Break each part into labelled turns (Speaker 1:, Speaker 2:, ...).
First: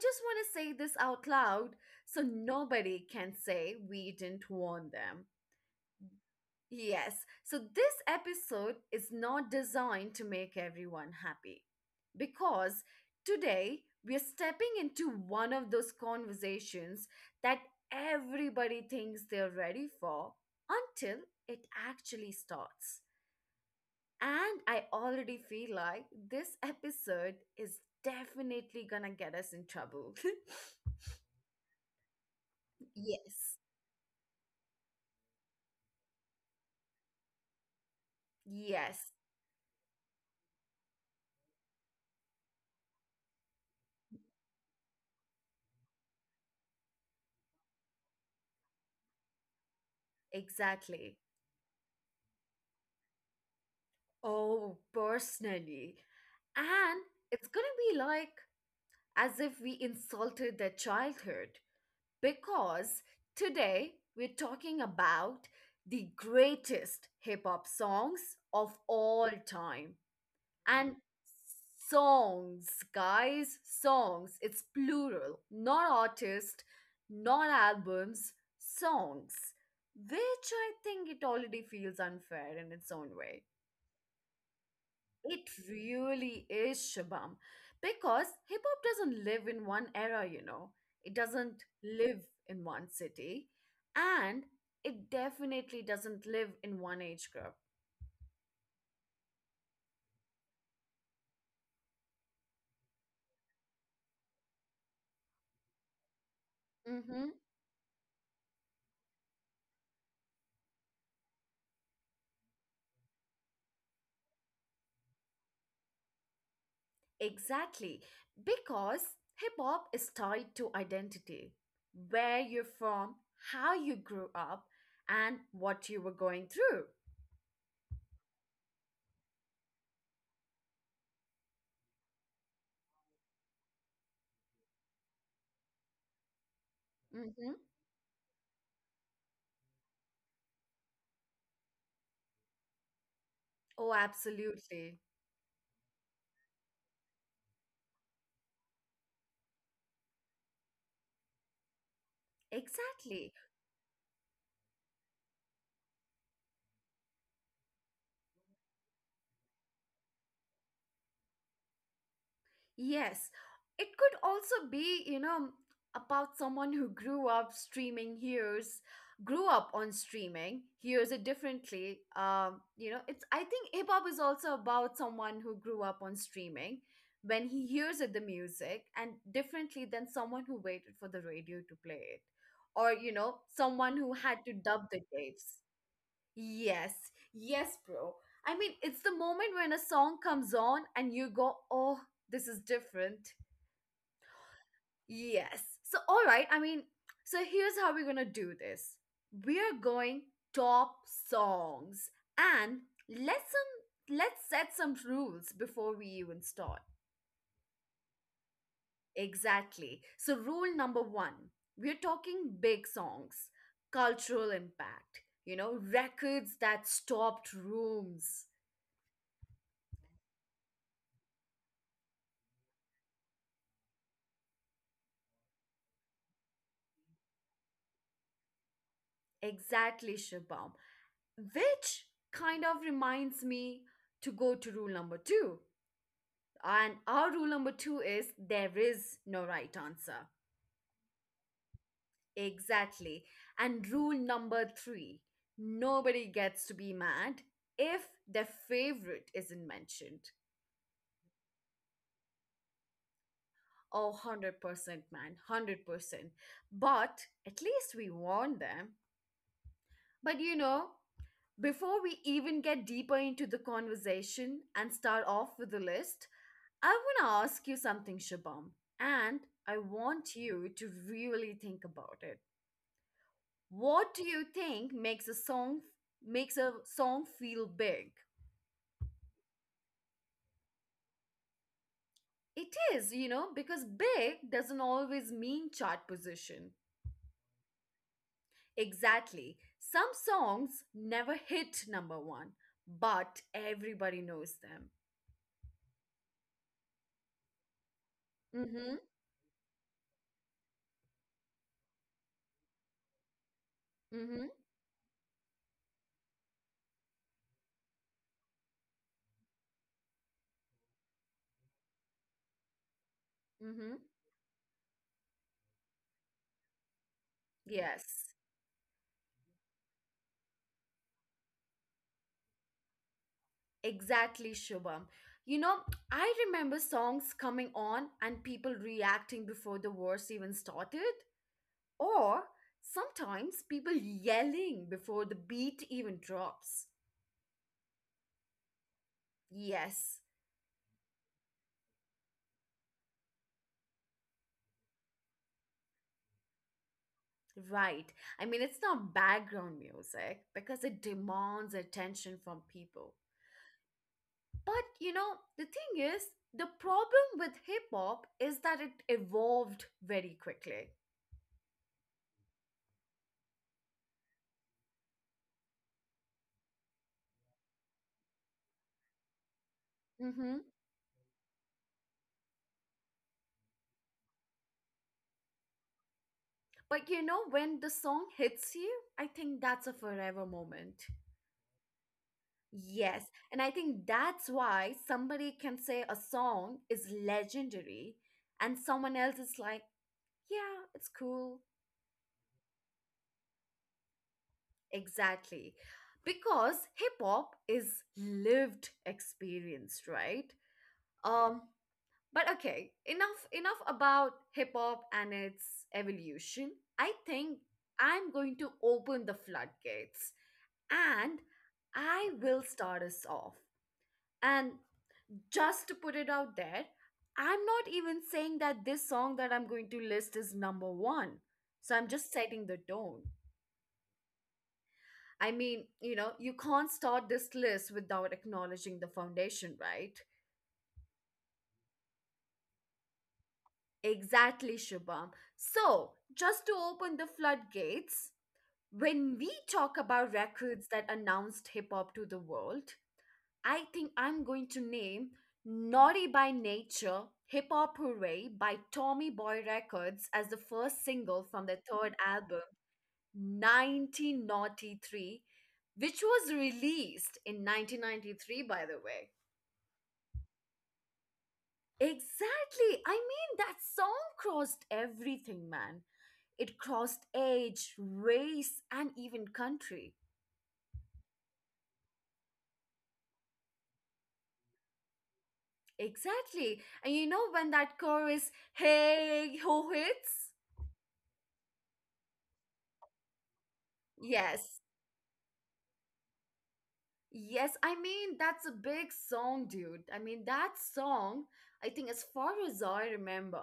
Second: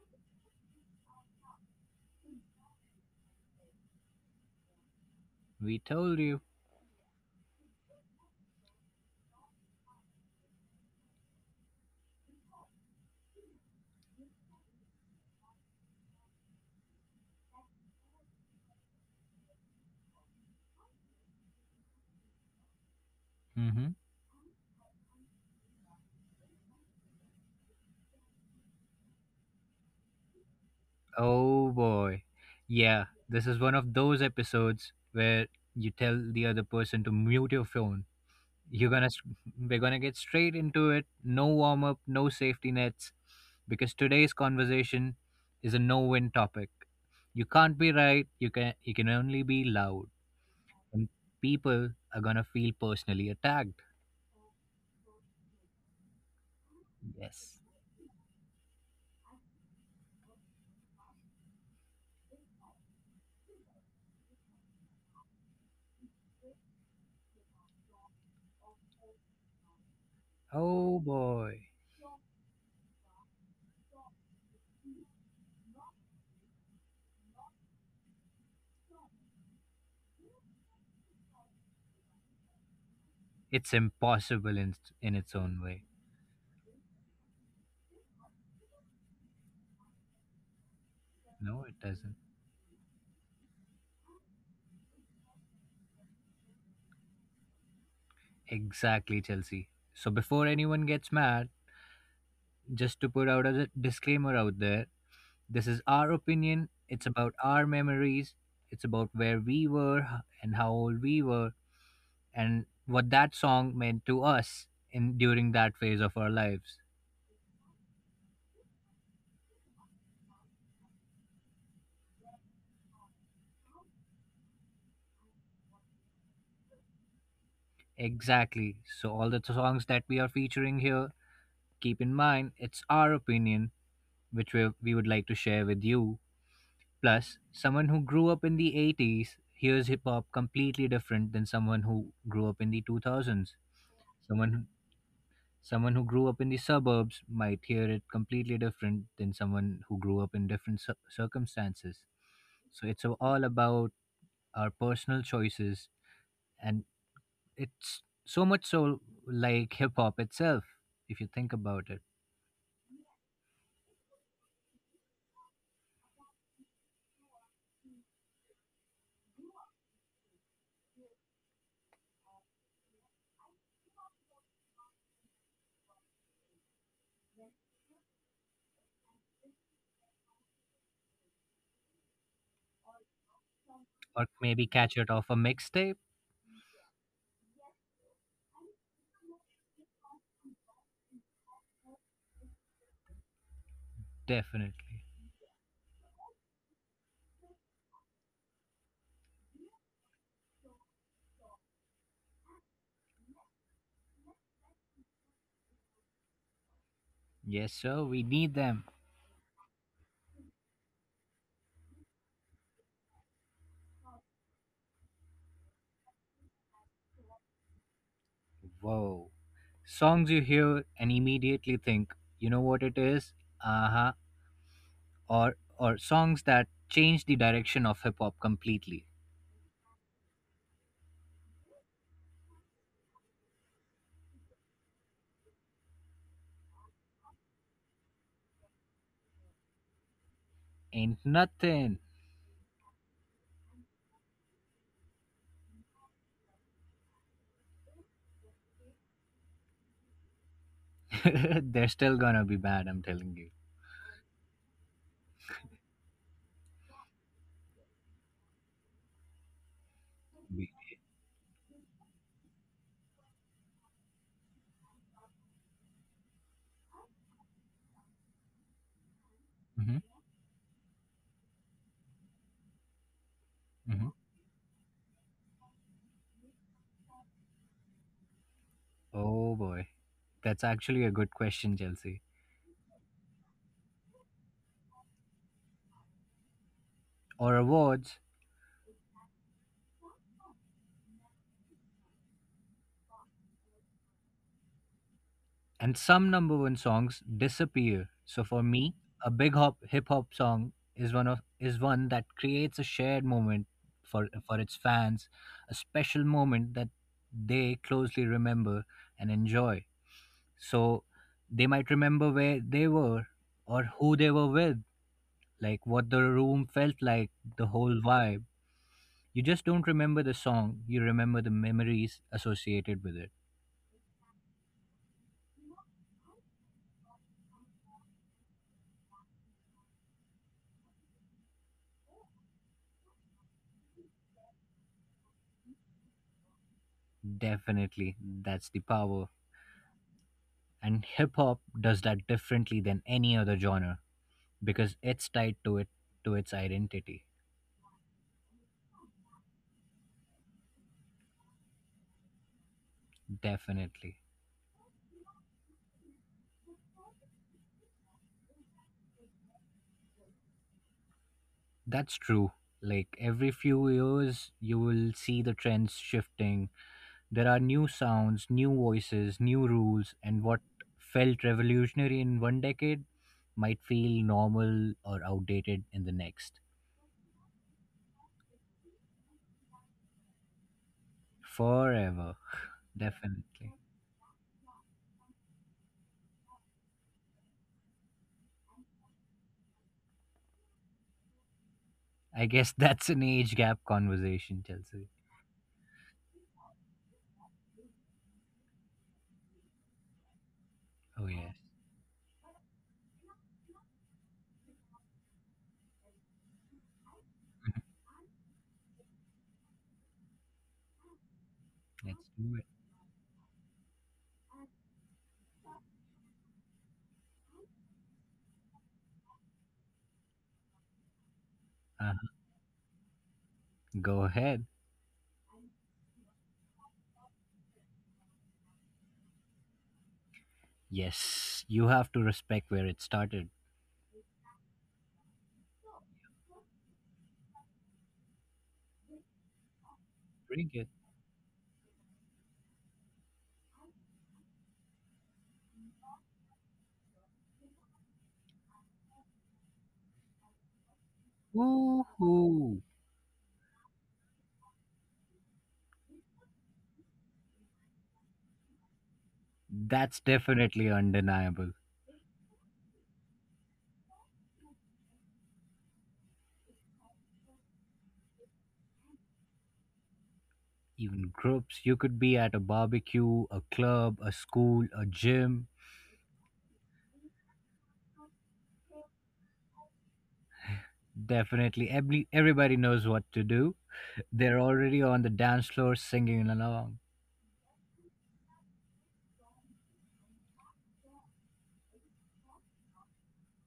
Speaker 1: just want to say this out loud so nobody can say we didn't warn them.
Speaker 2: We told you.
Speaker 1: Yes. So this episode is not designed to make everyone happy because today we're stepping into one of those conversations that everybody thinks they're ready for until it actually starts.
Speaker 2: hmm
Speaker 1: And I already feel like this episode is definitely gonna get us in trouble.
Speaker 2: Oh, boy. Yeah, this
Speaker 1: Yes.
Speaker 2: is one of those episodes where you tell the other person to mute your phone. You're gonna,
Speaker 1: Yes,
Speaker 2: we're gonna get straight into it. No warm up, no safety nets, because today's conversation is a no-win topic. You can't be right. You can only be loud, and
Speaker 1: exactly.
Speaker 2: people are gonna feel personally attacked.
Speaker 1: Oh, personally. And it's
Speaker 2: Yes.
Speaker 1: gonna be like as if we insulted their childhood because today we're talking about the greatest hip hop songs of all time. And
Speaker 2: Oh boy.
Speaker 1: songs, guys, songs. It's plural, not artist, not albums, songs. Which I think it already feels unfair in its own way.
Speaker 2: It's impossible in its
Speaker 1: It
Speaker 2: own way.
Speaker 1: really is, Shabam. Because hip hop doesn't live in one era, you know. It
Speaker 2: No,
Speaker 1: doesn't
Speaker 2: it doesn't.
Speaker 1: live in one city. And it definitely doesn't live in one age group.
Speaker 2: Exactly, Chelsea. So before anyone gets mad, just to put out a disclaimer out there, this is our opinion. It's
Speaker 1: Mm-hmm.
Speaker 2: about our memories. It's about where we were h- and how old we were and what that song meant to us in during that phase of our lives.
Speaker 1: Exactly. Because hip hop is tied to identity, where you're from, how you grew up, and what you were going through.
Speaker 2: Exactly. So all the songs that we are featuring here, keep in mind it's our opinion which we would like to share with you. Plus,
Speaker 1: Mm-hmm.
Speaker 2: someone who grew up in the 80s hears hip hop completely different than someone who grew up in the 2000s.
Speaker 1: Oh,
Speaker 2: Someone
Speaker 1: absolutely.
Speaker 2: someone who grew up in the suburbs might hear it completely different than someone who grew up in different circumstances. So it's
Speaker 1: Exactly.
Speaker 2: all about our personal choices, and it's so much so like hip hop itself, if you think about it.
Speaker 1: Yes, it could also be, about someone who grew up streaming, hears, grew up on streaming, hears it differently. I think hip hop is also about someone who grew up on streaming when he hears it, the music, and differently than someone who waited for the radio to play it. Or, someone who
Speaker 2: Or
Speaker 1: had to
Speaker 2: maybe
Speaker 1: dub
Speaker 2: catch
Speaker 1: the
Speaker 2: it off a
Speaker 1: tapes.
Speaker 2: mixtape.
Speaker 1: Yes, yes, bro. I mean, it's the moment when a song comes on and you go, oh, this is different.
Speaker 2: Definitely
Speaker 1: Yes. So, all right, I mean, so here's how we're gonna do this. We are going top songs. And let's set some rules before we even start.
Speaker 2: yes sir, we need them.
Speaker 1: Exactly. So, rule number one, we're talking big songs, cultural impact, records that stopped rooms.
Speaker 2: Whoa. Songs you hear and immediately think, you know what it is? Uh-huh. Or songs that change the direction of hip hop completely.
Speaker 1: Exactly, Shubham. Which kind of reminds me to go to rule number two. And our rule number two is there is no right answer.
Speaker 2: Ain't nothing.
Speaker 1: Exactly. And rule number three, nobody gets to be mad if their favorite isn't mentioned.
Speaker 2: They're still gonna be bad, I'm telling you.
Speaker 1: Oh, 100%, man. 100%. But at least we warn them. But before we even get deeper into the conversation and start off with the list, I want to ask you something, Shabam, and I
Speaker 2: Mm-hmm.
Speaker 1: want you to really think about it.
Speaker 2: Mm-hmm.
Speaker 1: What do you think makes a song feel big?
Speaker 2: Oh boy. That's actually a good question, Chelsea.
Speaker 1: It is, you know, because big doesn't always mean chart position.
Speaker 2: Or awards.
Speaker 1: Exactly. Some songs never hit number one, but everybody knows them.
Speaker 2: And some number one songs disappear. So for me,
Speaker 1: Mhm.
Speaker 2: a big hop hip hop song is one of is one that creates a shared moment for
Speaker 1: Mhm.
Speaker 2: its fans, a special moment that they closely remember and enjoy. So they might remember where they were or
Speaker 1: Mhm.
Speaker 2: who they were with, like what the room felt like, the whole
Speaker 1: Yes.
Speaker 2: vibe. You just don't remember the song, you remember the memories associated with it.
Speaker 1: Exactly, Shubham. You know, I remember songs coming on and people reacting before the verse even started, or sometimes people yelling before the beat even drops.
Speaker 2: Definitely, that's the power,
Speaker 1: Yes,
Speaker 2: and hip hop does that differently than any other genre because it's tied to it to its identity.
Speaker 1: right. I mean, it's not background music because it demands attention from people.
Speaker 2: Definitely.
Speaker 1: But, the thing is, the problem with hip hop is that it evolved very quickly.
Speaker 2: That's true, like every few years you will see the trends shifting. There are new sounds, new voices, new rules, and what
Speaker 1: Mm-hmm.
Speaker 2: felt revolutionary in one decade might feel normal or outdated in the next.
Speaker 1: But you know, when the song hits you, I think that's a forever moment.
Speaker 2: Forever.
Speaker 1: Yes. And
Speaker 2: definitely.
Speaker 1: I think that's why somebody can say a song is legendary and someone else is like, yeah, it's cool.
Speaker 2: I guess that's an age gap conversation, Chelsea.
Speaker 1: Exactly. Because hip hop is lived experience, right?
Speaker 2: Oh yes.
Speaker 1: Um, but okay, enough about hip hop and its evolution. I think I'm going to open the floodgates. And
Speaker 2: let's
Speaker 1: I
Speaker 2: do
Speaker 1: will start us off. And just to put it out there, I'm not even saying that this song that I'm going to list is number one. So I'm
Speaker 2: it.
Speaker 1: just setting the tone.
Speaker 2: Go ahead.
Speaker 1: I mean, you know, you can't start this list without acknowledging the foundation, right?
Speaker 2: Yes, you have to respect where it started.
Speaker 1: Exactly, Shubham. So, just to open the floodgates, when we talk about
Speaker 2: Drink it.
Speaker 1: records that announced hip hop to the world, I think I'm going to name Naughty by Nature Hip Hop Hooray by Tommy Boy Records as the first single from their third album,
Speaker 2: Woohoo!
Speaker 1: 1993, which was released in 1993, by the way.
Speaker 2: That's definitely undeniable.
Speaker 1: Exactly. I mean, that song crossed everything, man. It crossed age, race, and even country.
Speaker 2: Even groups, you could be at a barbecue, a club, a school, a gym.
Speaker 1: Exactly. And you know when that chorus, hey ho hits?
Speaker 2: Definitely, everybody knows what to do. They're
Speaker 1: Yes,
Speaker 2: already on the dance floor singing along.
Speaker 1: yes, I mean, that's a big song, dude. I mean, that song, I think, as far as I remember,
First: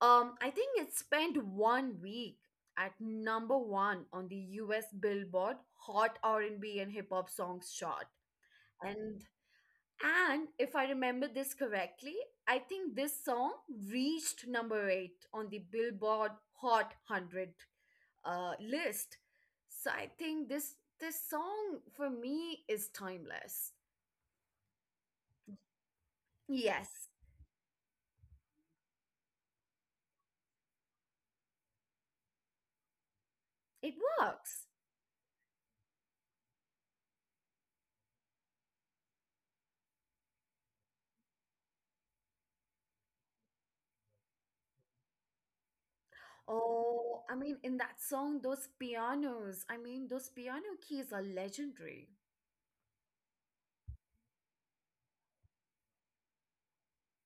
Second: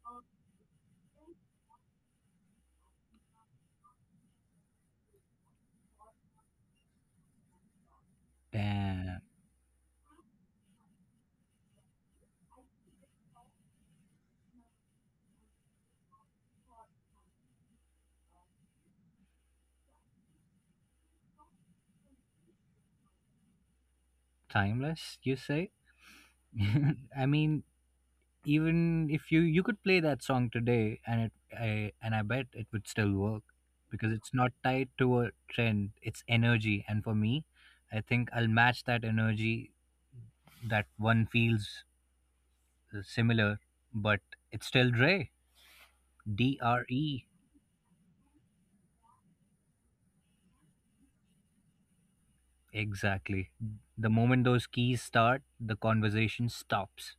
Speaker 1: I think it spent 1 week at number one on the US Billboard Hot R&B and B and Hip Hop Songs chart. And
Speaker 2: Damn.
Speaker 1: and if I remember this correctly, I think this song reached number eight on the Billboard Hot 100 list. So I think this song for me is timeless.
Speaker 2: Timeless, you say?
Speaker 1: Yes,
Speaker 2: I mean, even if you could play that song today and I bet it would still work
Speaker 1: it
Speaker 2: because it's not
Speaker 1: works.
Speaker 2: tied to a trend, it's energy. And for me, I think I'll match that energy. That one feels similar, but it's still Dre. D R
Speaker 1: Oh,
Speaker 2: E.
Speaker 1: I mean, in that song, those pianos, I mean, those piano keys are legendary.
Speaker 2: Exactly. The moment those keys start, the conversation stops.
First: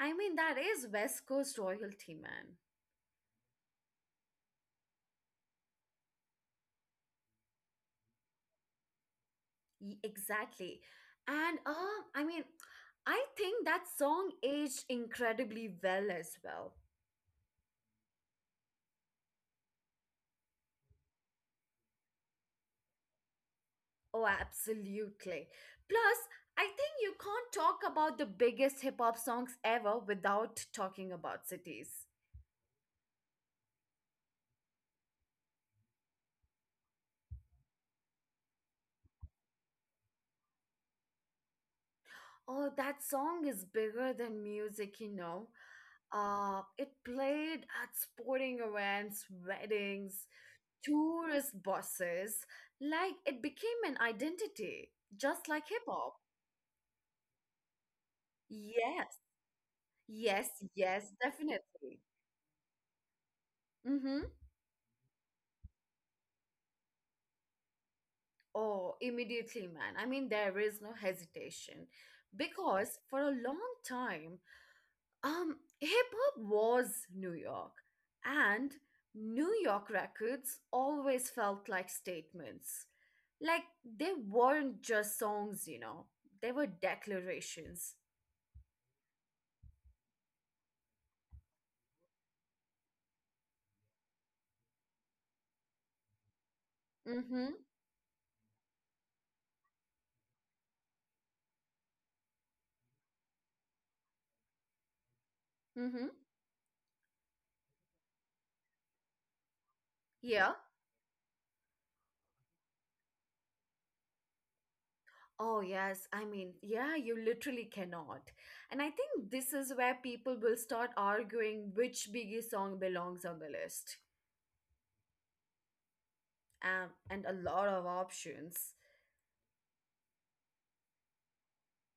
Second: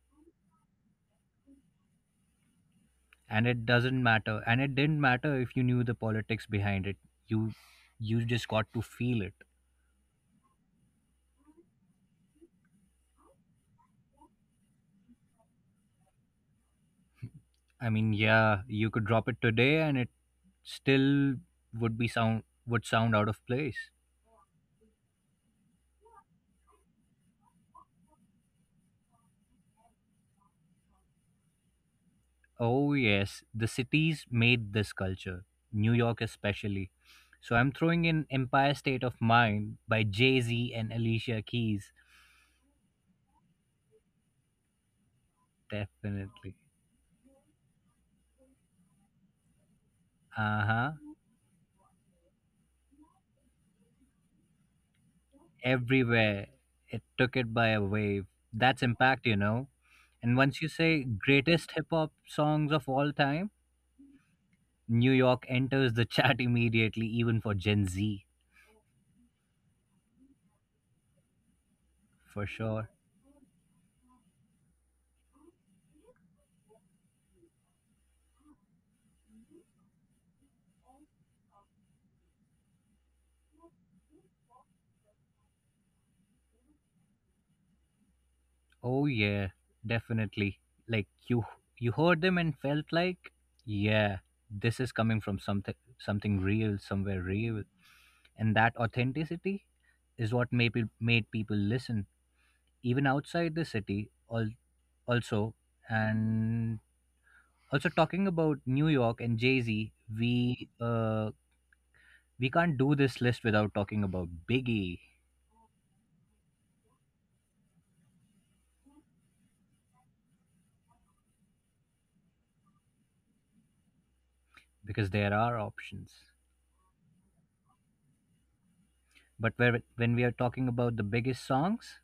Speaker 1: I mean, that is West Coast royalty, man.
Speaker 2: And it didn't matter if you knew the politics behind it, you you just got to feel it.
Speaker 1: Exactly. And I mean, I think that song aged incredibly well as well.
Speaker 2: I mean, yeah, you could drop it today and it still would sound out of place.
Speaker 1: Oh, absolutely. Plus, I think you can't talk about the biggest hip hop songs ever without talking about cities.
Speaker 2: Oh yes, the cities made this culture, New York especially. So I'm throwing in Empire State of Mind by Jay-Z and Alicia Keys,
Speaker 1: Oh, that song is bigger than music, you know.
Speaker 2: definitely.
Speaker 1: It played at sporting events, weddings,
Speaker 2: Uh-huh.
Speaker 1: tourist buses. Like it became an identity, just like hip hop.
Speaker 2: Everywhere, it took it by a wave. That's
Speaker 1: Yes,
Speaker 2: impact, you know. And
Speaker 1: yes,
Speaker 2: once you say
Speaker 1: yes,
Speaker 2: greatest hip
Speaker 1: definitely.
Speaker 2: hop songs of all time,
Speaker 1: Mm-hmm.
Speaker 2: New York enters the chat immediately, even for Gen Z,
Speaker 1: Oh, immediately, man. I mean, there is no hesitation
Speaker 2: for sure.
Speaker 1: because for a long time, hip hop was New York, and New York records always felt like statements. Like they weren't just songs, you know, they were declarations.
Speaker 2: Oh yeah, definitely. Like you heard them and felt like, yeah, this is coming from something real, somewhere real.
Speaker 1: Mm-hmm.
Speaker 2: And that authenticity is what made people listen even outside the city, also.
Speaker 1: Mm-hmm.
Speaker 2: And also talking about New York and Jay-Z,
Speaker 1: Yeah.
Speaker 2: we uh we can't do this list without talking about Biggie,
Speaker 1: Oh, yes. I mean, yeah, you literally cannot. And I think this is where people will start arguing which Biggie song belongs on the list.
Speaker 2: because there are options.
Speaker 1: And a lot of options.
Speaker 2: But where, when we are talking about the biggest songs.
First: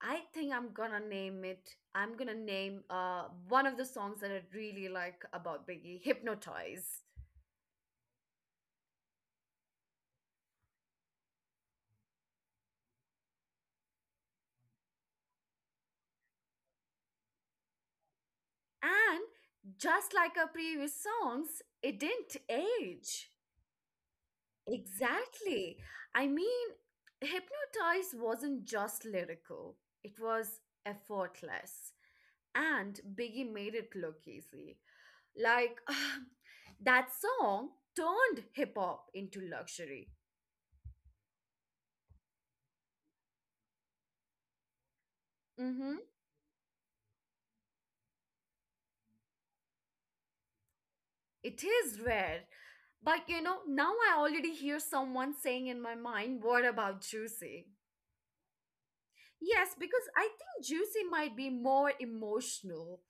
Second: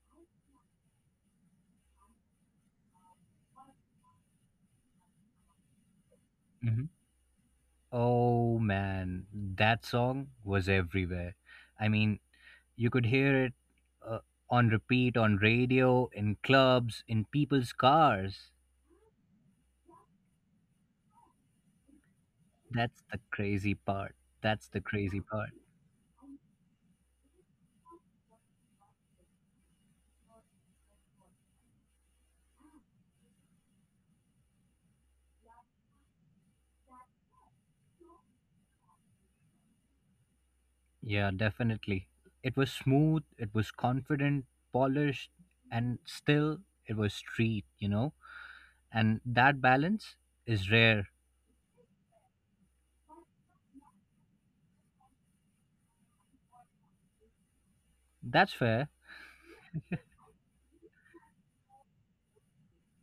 Speaker 1: I think I'm gonna name it. I'm gonna name one of the songs that I really like about Biggie,
Speaker 2: Mhm.
Speaker 1: Hypnotize.
Speaker 2: Oh man, that song was everywhere. I mean, you could hear it uh, on repeat on radio, in clubs, in people's cars.
Speaker 1: And just like our previous songs, it didn't
Speaker 2: That's the
Speaker 1: age.
Speaker 2: crazy part. That's the crazy part.
Speaker 1: Exactly. I mean, Hypnotize wasn't just lyrical, it was effortless. And Biggie made it look easy. Like, that song turned hip hop into luxury.
Speaker 2: Yeah, definitely. It was smooth, it was confident, polished,
Speaker 1: Mm-hmm.
Speaker 2: and still it was street, you know? And that balance is rare.
Speaker 1: It is rare. But you know, now I already hear someone saying in my mind, what about Juicy?
Speaker 2: That's fair,
Speaker 1: Yes, because I think Juicy might be more emotional.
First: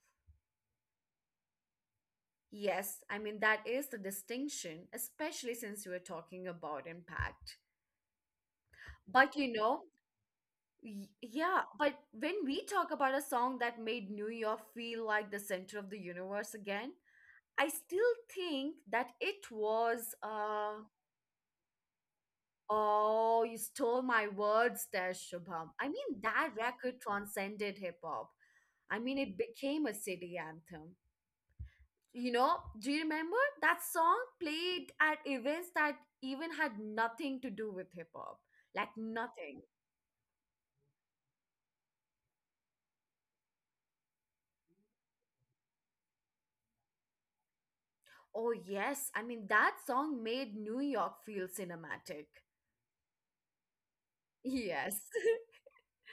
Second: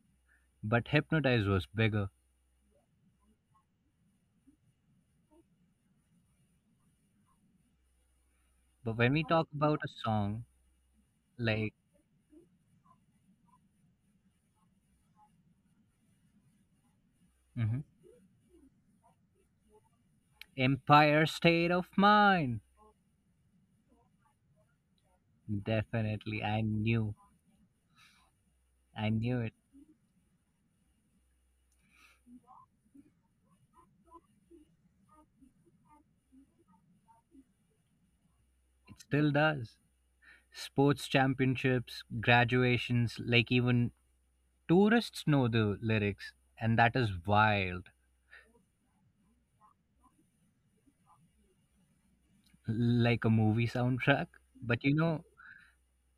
Speaker 2: but Hypnotize was bigger.
Speaker 1: Yes, I mean, that is the distinction, especially since we are talking about impact.
Speaker 2: But when we
Speaker 1: But
Speaker 2: talk
Speaker 1: you
Speaker 2: about
Speaker 1: know,
Speaker 2: a song
Speaker 1: y- yeah,
Speaker 2: like,
Speaker 1: but when we talk about a song that made New York feel like the center of the universe again, I
Speaker 2: Mhm,
Speaker 1: still think that it was
Speaker 2: Empire State of Mind.
Speaker 1: Oh, you stole my words there, Shubham. I mean,
Speaker 2: Definitely.
Speaker 1: that
Speaker 2: I
Speaker 1: record
Speaker 2: knew.
Speaker 1: transcended hip hop. I
Speaker 2: I
Speaker 1: mean,
Speaker 2: knew
Speaker 1: it
Speaker 2: it.
Speaker 1: became a city anthem. You know, do you remember that song played at events that even had nothing to do with hip hop? Like
Speaker 2: It still
Speaker 1: nothing.
Speaker 2: does. Sports championships, graduations, like even tourists know the lyrics. And that is wild.
Speaker 1: Oh, yes. I mean, that song made New York feel cinematic.
Speaker 2: Like a movie soundtrack. But you
Speaker 1: Yes.
Speaker 2: know,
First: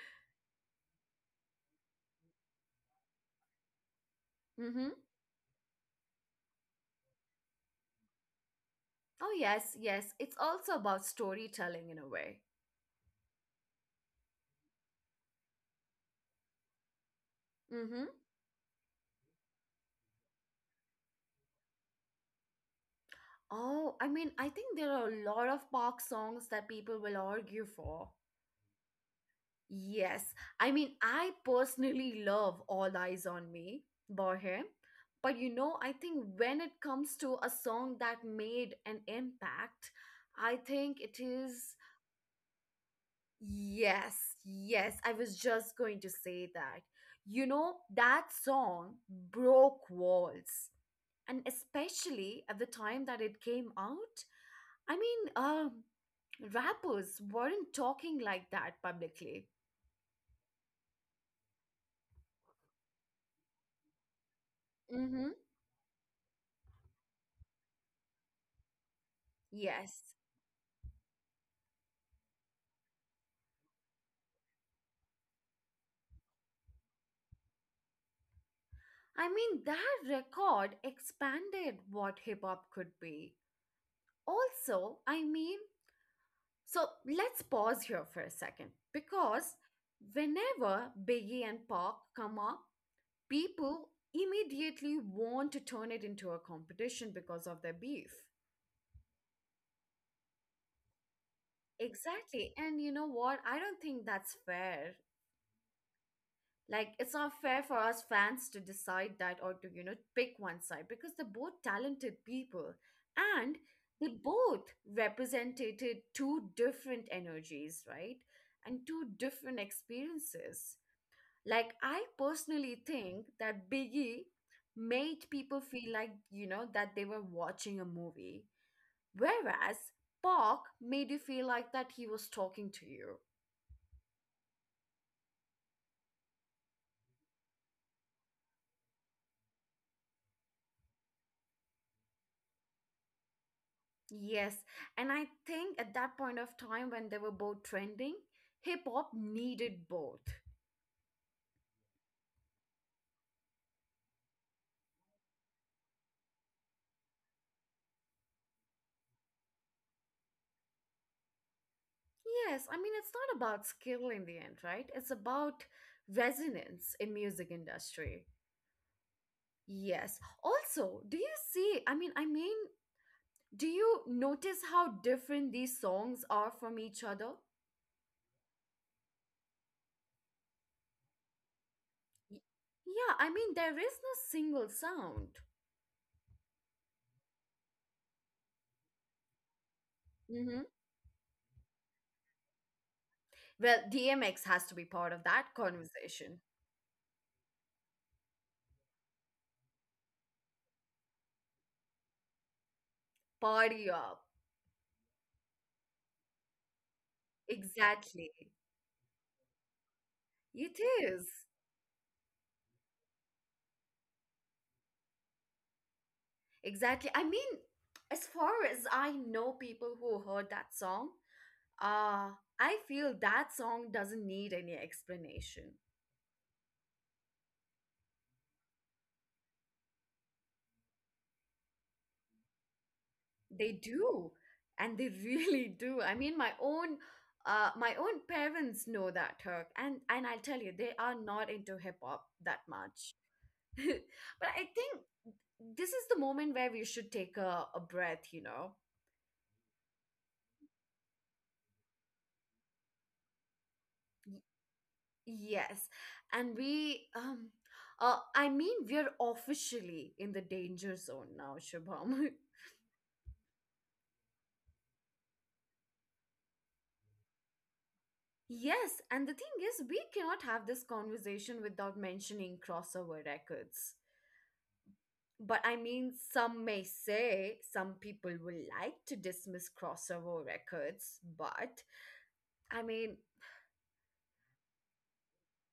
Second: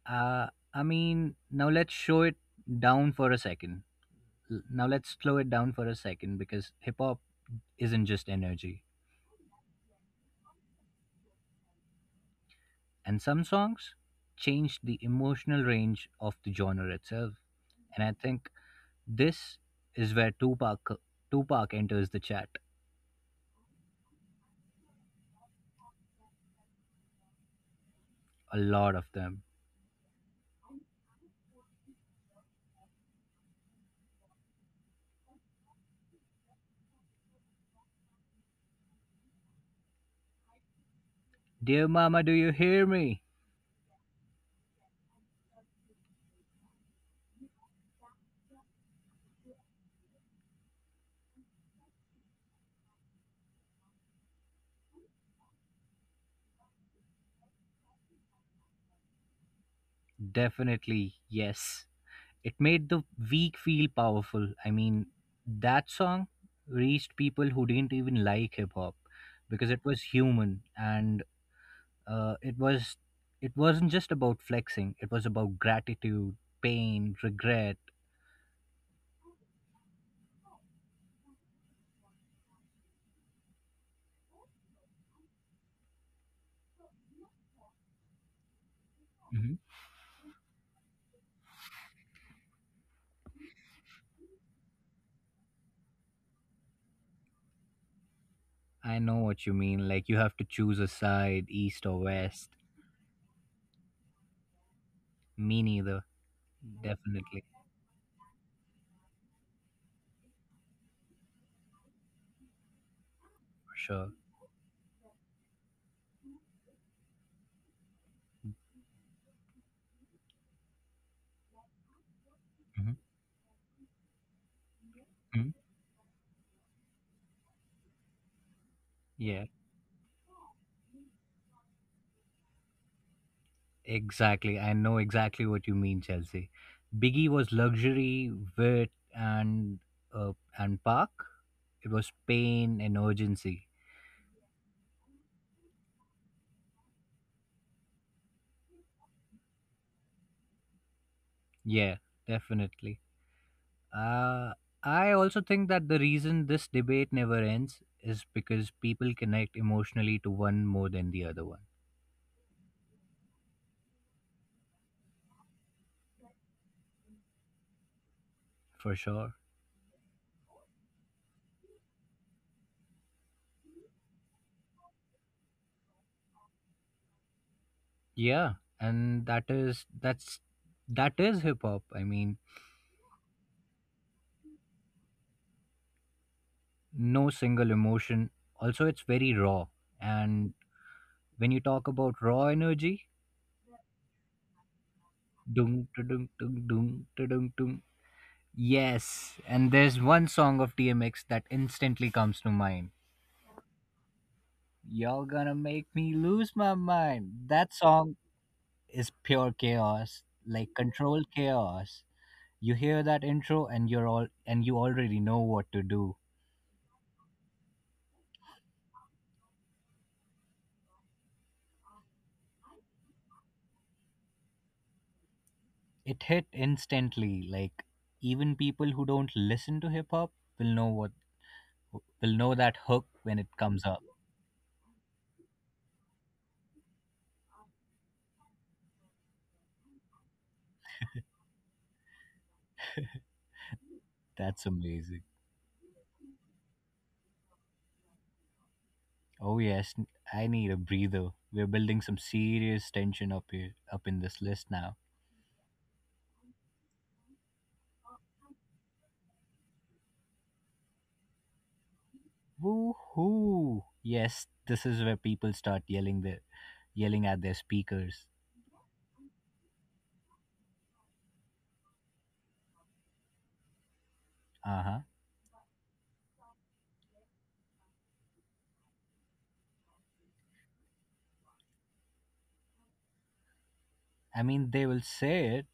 Speaker 2: uh, I mean, now let's show it down for a second. L- Now
Speaker 1: Mm-hmm.
Speaker 2: let's slow it down for a second, because hip hop isn't just energy.
Speaker 1: Oh, yes, yes. It's also about storytelling in a way.
Speaker 2: And some songs changed the emotional range of the genre itself. And
Speaker 1: Mm-hmm.
Speaker 2: I think this is where Tupac enters the chat.
Speaker 1: Oh, I mean, I think there are a lot of Park songs that people will argue for.
Speaker 2: A lot of them.
Speaker 1: Yes, I mean, I personally love All Eyes on Me by him. But you know, I think when it comes to a song that made an impact, I think it is.
Speaker 2: Dear mama, do you hear me?
Speaker 1: Yes, yes, I was just going to say that. You know, that song broke walls. And especially at the time that it came out, I mean, rappers weren't talking like that publicly.
Speaker 2: Definitely, yes. It made the weak feel powerful. I mean,
Speaker 1: Mm-hmm.
Speaker 2: that song reached people who didn't even like hip hop because it was
Speaker 1: Yes.
Speaker 2: human, and uh, it was it wasn't just about flexing. It was about gratitude, pain, regret.
Speaker 1: I mean, that record expanded what hip hop could be. Also, I mean, so let's pause here for a second because
Speaker 2: Mhm.
Speaker 1: whenever Biggie and Pac come up, people immediately want to turn it into a competition because of their beef.
Speaker 2: I know what you mean. Like you have to choose a side, east or
Speaker 1: Exactly.
Speaker 2: west.
Speaker 1: And you know what? I don't think that's fair.
Speaker 2: Me neither.
Speaker 1: Like it's not
Speaker 2: Definitely,
Speaker 1: fair for us fans to decide that or to, you know, pick one side because they're both talented people and
Speaker 2: for
Speaker 1: they
Speaker 2: sure.
Speaker 1: both represented two different energies, right? And two different experiences. Like I personally
Speaker 2: Mhm,
Speaker 1: think that Biggie made
Speaker 2: mhm.
Speaker 1: people feel like, you know, that they were watching a movie.
Speaker 2: Yeah,
Speaker 1: Whereas Park made you feel like that he was talking to you.
Speaker 2: exactly. I know exactly what you mean, Chelsea. Biggie was luxury, wit, uh, and park. It was pain and urgency.
Speaker 1: Yes, and I think at that point of time when they were both trending, hip hop needed both.
Speaker 2: Yeah, definitely. Uh, I also think that the reason this debate never ends is because people connect emotionally to one more than the other one,
Speaker 1: Yes, I mean it's not about skill in the end, right? It's about resonance in music industry.
Speaker 2: for sure.
Speaker 1: Yes. Also, do you see, I mean, do you notice how different these songs are from each other?
Speaker 2: Yeah, and that is hip hop. I mean,
Speaker 1: Y- Yeah, I mean, there is no single sound.
Speaker 2: no single emotion. Also, it's very raw. And
Speaker 1: Mm-hmm.
Speaker 2: when you talk about raw energy,
Speaker 1: Well, DMX has to be part of that
Speaker 2: dum dum
Speaker 1: conversation.
Speaker 2: dum dum dum, yes, and there's one song of DMX that instantly comes to mind.
Speaker 1: Party up.
Speaker 2: You're gonna make me lose my mind. That song
Speaker 1: Exactly.
Speaker 2: is pure chaos, like
Speaker 1: It
Speaker 2: controlled
Speaker 1: is.
Speaker 2: chaos. You hear that intro and you're all and you already know what to do.
Speaker 1: Exactly. I mean, as far as I know people who heard that song, uh, I feel that song doesn't need any explanation.
Speaker 2: It hit instantly, like even people who don't listen to hip hop will know what we'll know that hook when it
Speaker 1: They
Speaker 2: comes up.
Speaker 1: do. And they really do. I mean, my own parents know that Turk, and I'll tell you, they are not into hip hop that much. But I
Speaker 2: That's
Speaker 1: think
Speaker 2: amazing.
Speaker 1: this is the moment where we should take a breath, you know.
Speaker 2: Oh yes, I need a breather. We're building some serious tension up here, up in this list now.
Speaker 1: Yes, and we're officially in the danger zone now, Shubham.
Speaker 2: Woohoo! Yes, this is where people start yelling at their speakers.
Speaker 1: Yes, and the thing is, we cannot have this conversation without mentioning crossover records.
Speaker 2: Uh huh.
Speaker 1: But I mean, some may say some people will like to dismiss crossover records, I mean,
Speaker 2: I mean, they will say it.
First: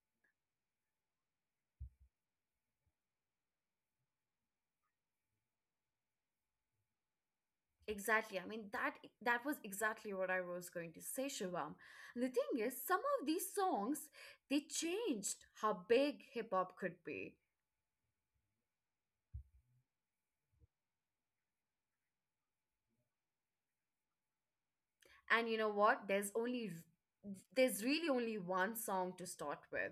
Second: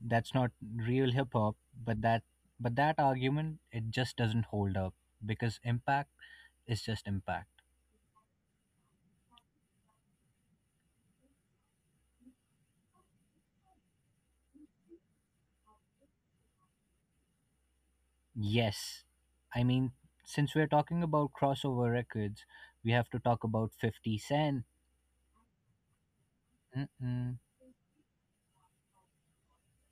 Speaker 2: That's not real hip hop, but that argument, it just doesn't hold up because impact is just impact.
Speaker 1: Exactly. I mean that was exactly what I was going to say, Shivam. And the thing is, some of these songs they changed how big hip hop could be.
Speaker 2: Yes. I mean, since we're talking about crossover records, we have to talk about 50 Cent.
Speaker 1: And you know what?
Speaker 2: Mm-mm.
Speaker 1: There's really only one song to start with.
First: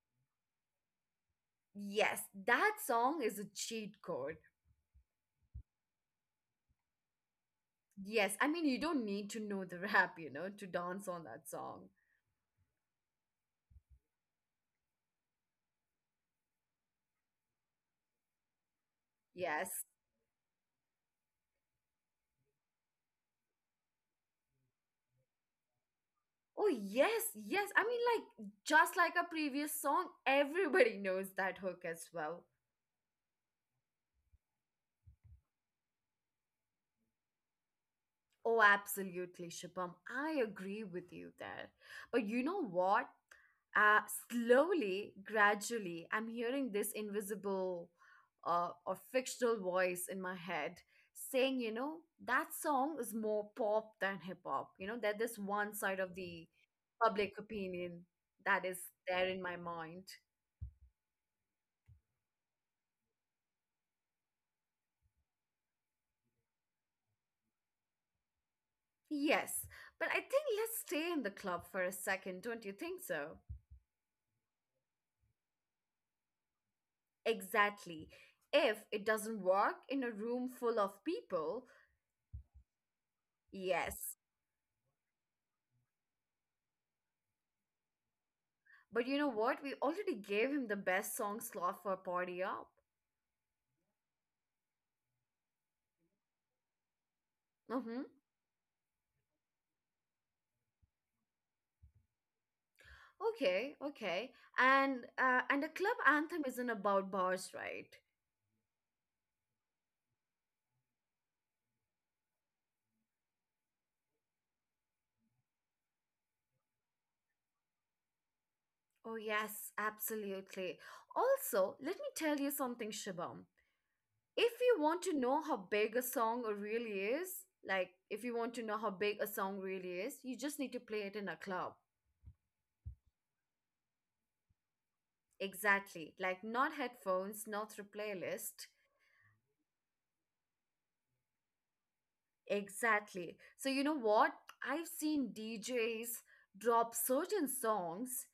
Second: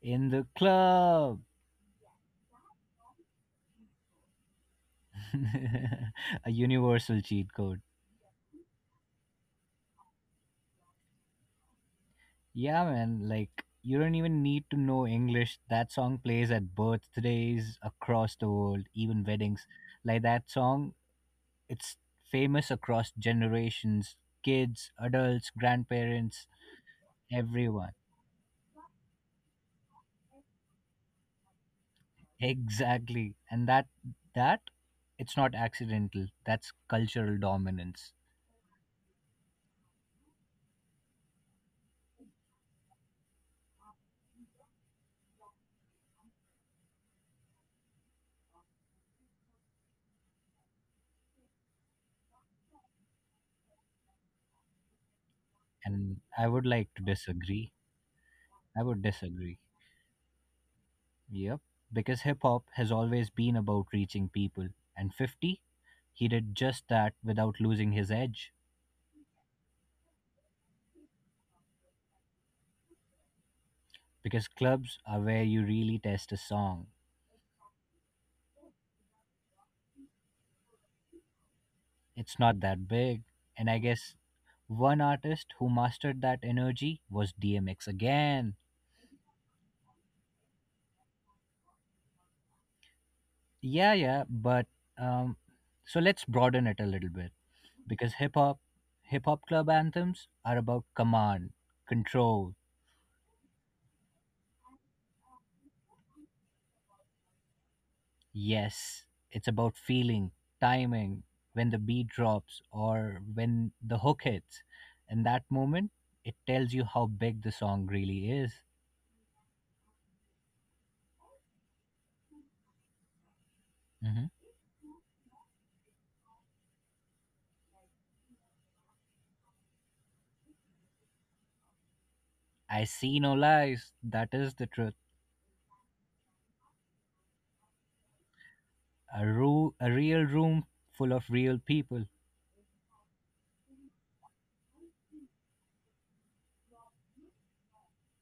Speaker 2: In the club.
Speaker 1: Yes, that song is a cheat code.
Speaker 2: A universal cheat code.
Speaker 1: Yes, I mean you don't need to know the rap to dance on that song.
Speaker 2: Yeah, man. Like, you don't even need to know English. That song plays at birthdays across the world, even weddings.
Speaker 1: Yes.
Speaker 2: Like, that song, it's famous across generations, kids, adults, grandparents,
Speaker 1: Oh yes, yes. I
Speaker 2: everyone.
Speaker 1: mean like just like a previous song, everybody knows that hook as well.
Speaker 2: Exactly. And that that it's not accidental. That's cultural dominance.
Speaker 1: Oh, absolutely, Shubham. I agree with you there. But you know what? Uh, Slowly, gradually, I'm hearing this invisible or fictional voice in my head saying, that song is more pop than hip hop. You know, that this one side of
Speaker 2: And
Speaker 1: the
Speaker 2: I would like to
Speaker 1: public
Speaker 2: disagree.
Speaker 1: opinion that is
Speaker 2: I would
Speaker 1: there in my
Speaker 2: disagree.
Speaker 1: mind.
Speaker 2: Yep. Because hip hop has always been about reaching people. And 50, he did just that without losing his edge.
Speaker 1: Yes, but I think let's stay in the club for a second, don't you think so?
Speaker 2: Because clubs are where you really test a song.
Speaker 1: Exactly. If it doesn't work in a room full of people,
Speaker 2: It's not that big. And I guess
Speaker 1: yes.
Speaker 2: one artist who mastered that energy was DMX again.
Speaker 1: But you know what? We already gave him the best song slot for Party Up.
Speaker 2: Yeah, but um, so let's broaden it a little bit.
Speaker 1: Mm-hmm.
Speaker 2: Because hip hop club anthems are about command, control,
Speaker 1: Okay, okay. And a club anthem isn't about bars, right?
Speaker 2: yes. It's about feeling, timing, when the beat drops or when the hook hits. In that moment, it tells you how big the song really is.
Speaker 1: Oh yes, absolutely. Also, let me tell you something, Shubham.
Speaker 2: Hmm.
Speaker 1: If you want to know how big a song really is, like if you want to know how big a song really is, you just need to play it in a club.
Speaker 2: I see no lies. That is the truth.
Speaker 1: Exactly. Like not headphones, not through playlist.
Speaker 2: A real room full of real people.
Speaker 1: Exactly. So you know what? I've seen DJs drop certain songs,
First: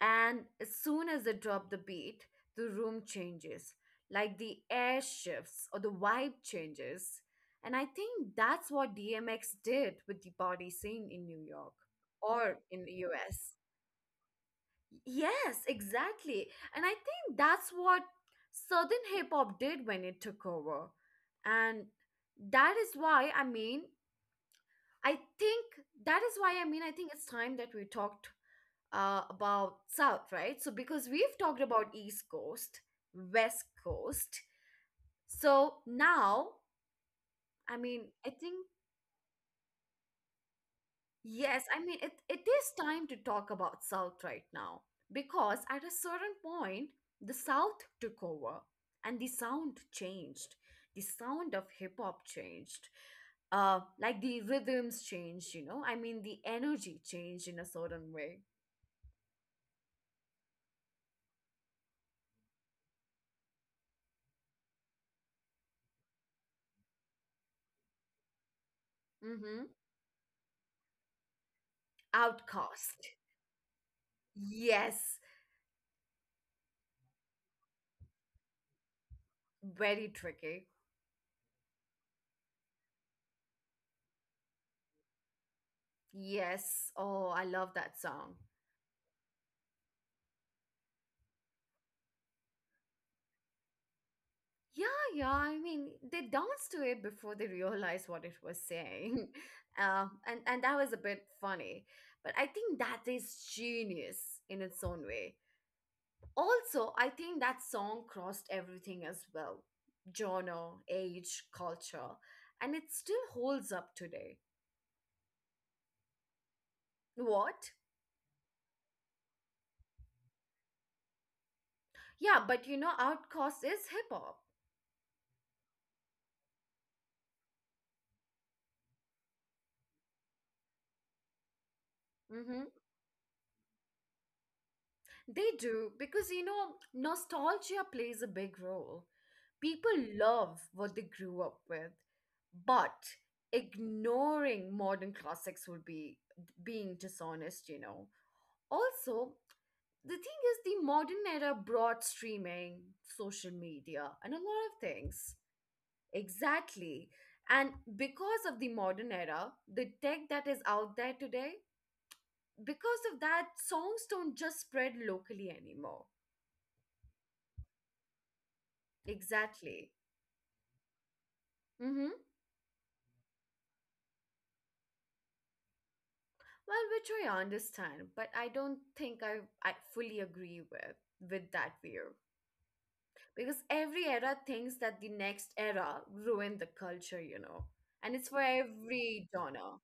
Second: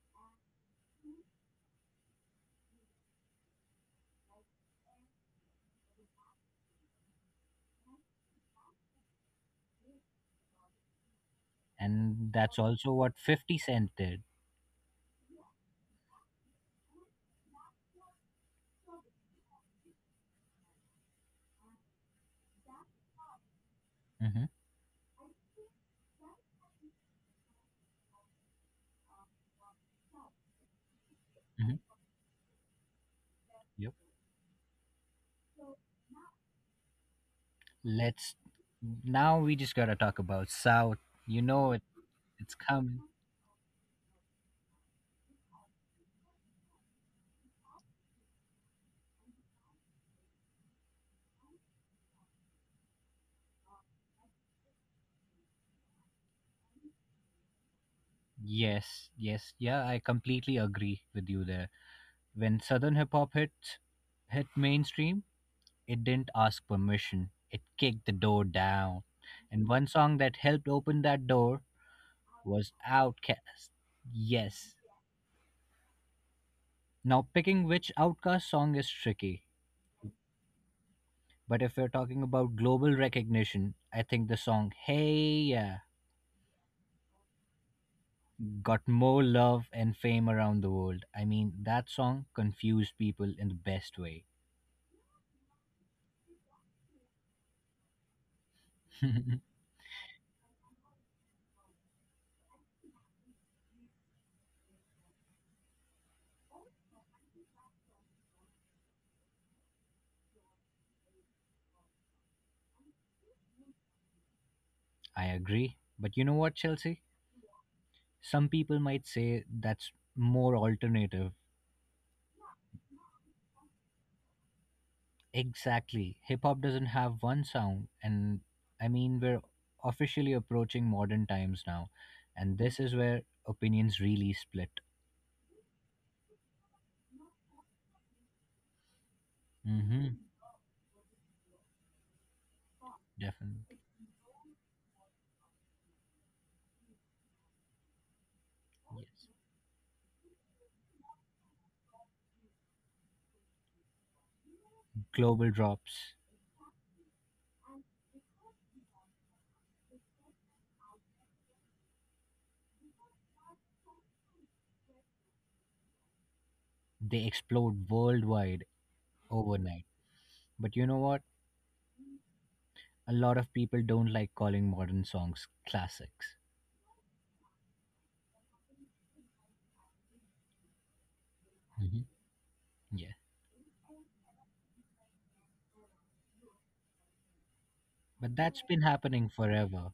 Speaker 1: and as soon as they drop the beat, the room changes. Like the air shifts or the vibe changes. And I think that's what DMX did with the party scene in New York
Speaker 2: And that's
Speaker 1: or in the
Speaker 2: also what
Speaker 1: US.
Speaker 2: 50 Cent did.
Speaker 1: Yes, exactly. And I think that's what Southern hip hop did when it took over. And that is why, I mean,
Speaker 2: Hmm.
Speaker 1: I think that is why, I mean, I think it's time that we talked about South, right? So, because we've talked
Speaker 2: Hmm.
Speaker 1: about East Coast, West
Speaker 2: Yep.
Speaker 1: Coast. So now, I mean,
Speaker 2: Let's.
Speaker 1: I think.
Speaker 2: Now we just gotta talk about South. You know,
Speaker 1: Yes, I mean it
Speaker 2: it's
Speaker 1: is
Speaker 2: coming.
Speaker 1: time to talk about South right now because at a certain point the South took over and the sound changed. The sound of hip hop changed. Uh, like the rhythms changed, you know. I mean the energy changed in a certain way.
Speaker 2: Yes, yes, yeah, I completely agree with you there. When Southern hip hop hit mainstream, it didn't ask permission. It kicked the door down. And
Speaker 1: Mm-hmm.
Speaker 2: one song that helped open that door was
Speaker 1: Outcast.
Speaker 2: Outkast. Yes.
Speaker 1: Yes.
Speaker 2: Now picking which Outkast song is tricky.
Speaker 1: Very tricky.
Speaker 2: But if we're talking about global recognition, I think the song Hey Yeah
Speaker 1: Yes. Oh, I love that song.
Speaker 2: got more love and fame around the world. I mean, that song confused people in the best way.
Speaker 1: Yeah, yeah. I mean, they danced to it before they realized what it was saying, and that was a bit funny. But I think that is genius in its own way. Also, I think that song crossed everything as well, genre, age, culture, and it still holds up today.
Speaker 2: I agree. But you know what, Chelsea?
Speaker 1: What?
Speaker 2: Some people might say that's more alternative.
Speaker 1: Yeah, but you know, Outkast is hip hop.
Speaker 2: Exactly. Hip hop doesn't have one sound. And I mean, we're officially approaching modern times now. And
Speaker 1: Mm-hmm.
Speaker 2: this is where opinions really split.
Speaker 1: They do, because you know, nostalgia plays a big role.
Speaker 2: Mm
Speaker 1: People
Speaker 2: hmm.
Speaker 1: love what they grew up with, but
Speaker 2: Definitely.
Speaker 1: ignoring modern classics would be being dishonest, you know.
Speaker 2: Yes.
Speaker 1: Also, the thing is, the modern era brought streaming, social media, and a lot of things.
Speaker 2: Global drops,
Speaker 1: Exactly. And because of the modern era, the tech that is out there today, because of that, songs don't just spread locally anymore.
Speaker 2: they explode worldwide overnight.
Speaker 1: Exactly.
Speaker 2: But you know what?
Speaker 1: Mm-hmm.
Speaker 2: A lot of people don't like calling modern songs classics.
Speaker 1: Well, which I understand, but I don't think I fully agree with that
Speaker 2: Hmm.
Speaker 1: view
Speaker 2: Yeah.
Speaker 1: because every era thinks that the next era ruined the culture, you know, and
Speaker 2: But
Speaker 1: it's for
Speaker 2: that's been happening
Speaker 1: every
Speaker 2: forever.
Speaker 1: genre.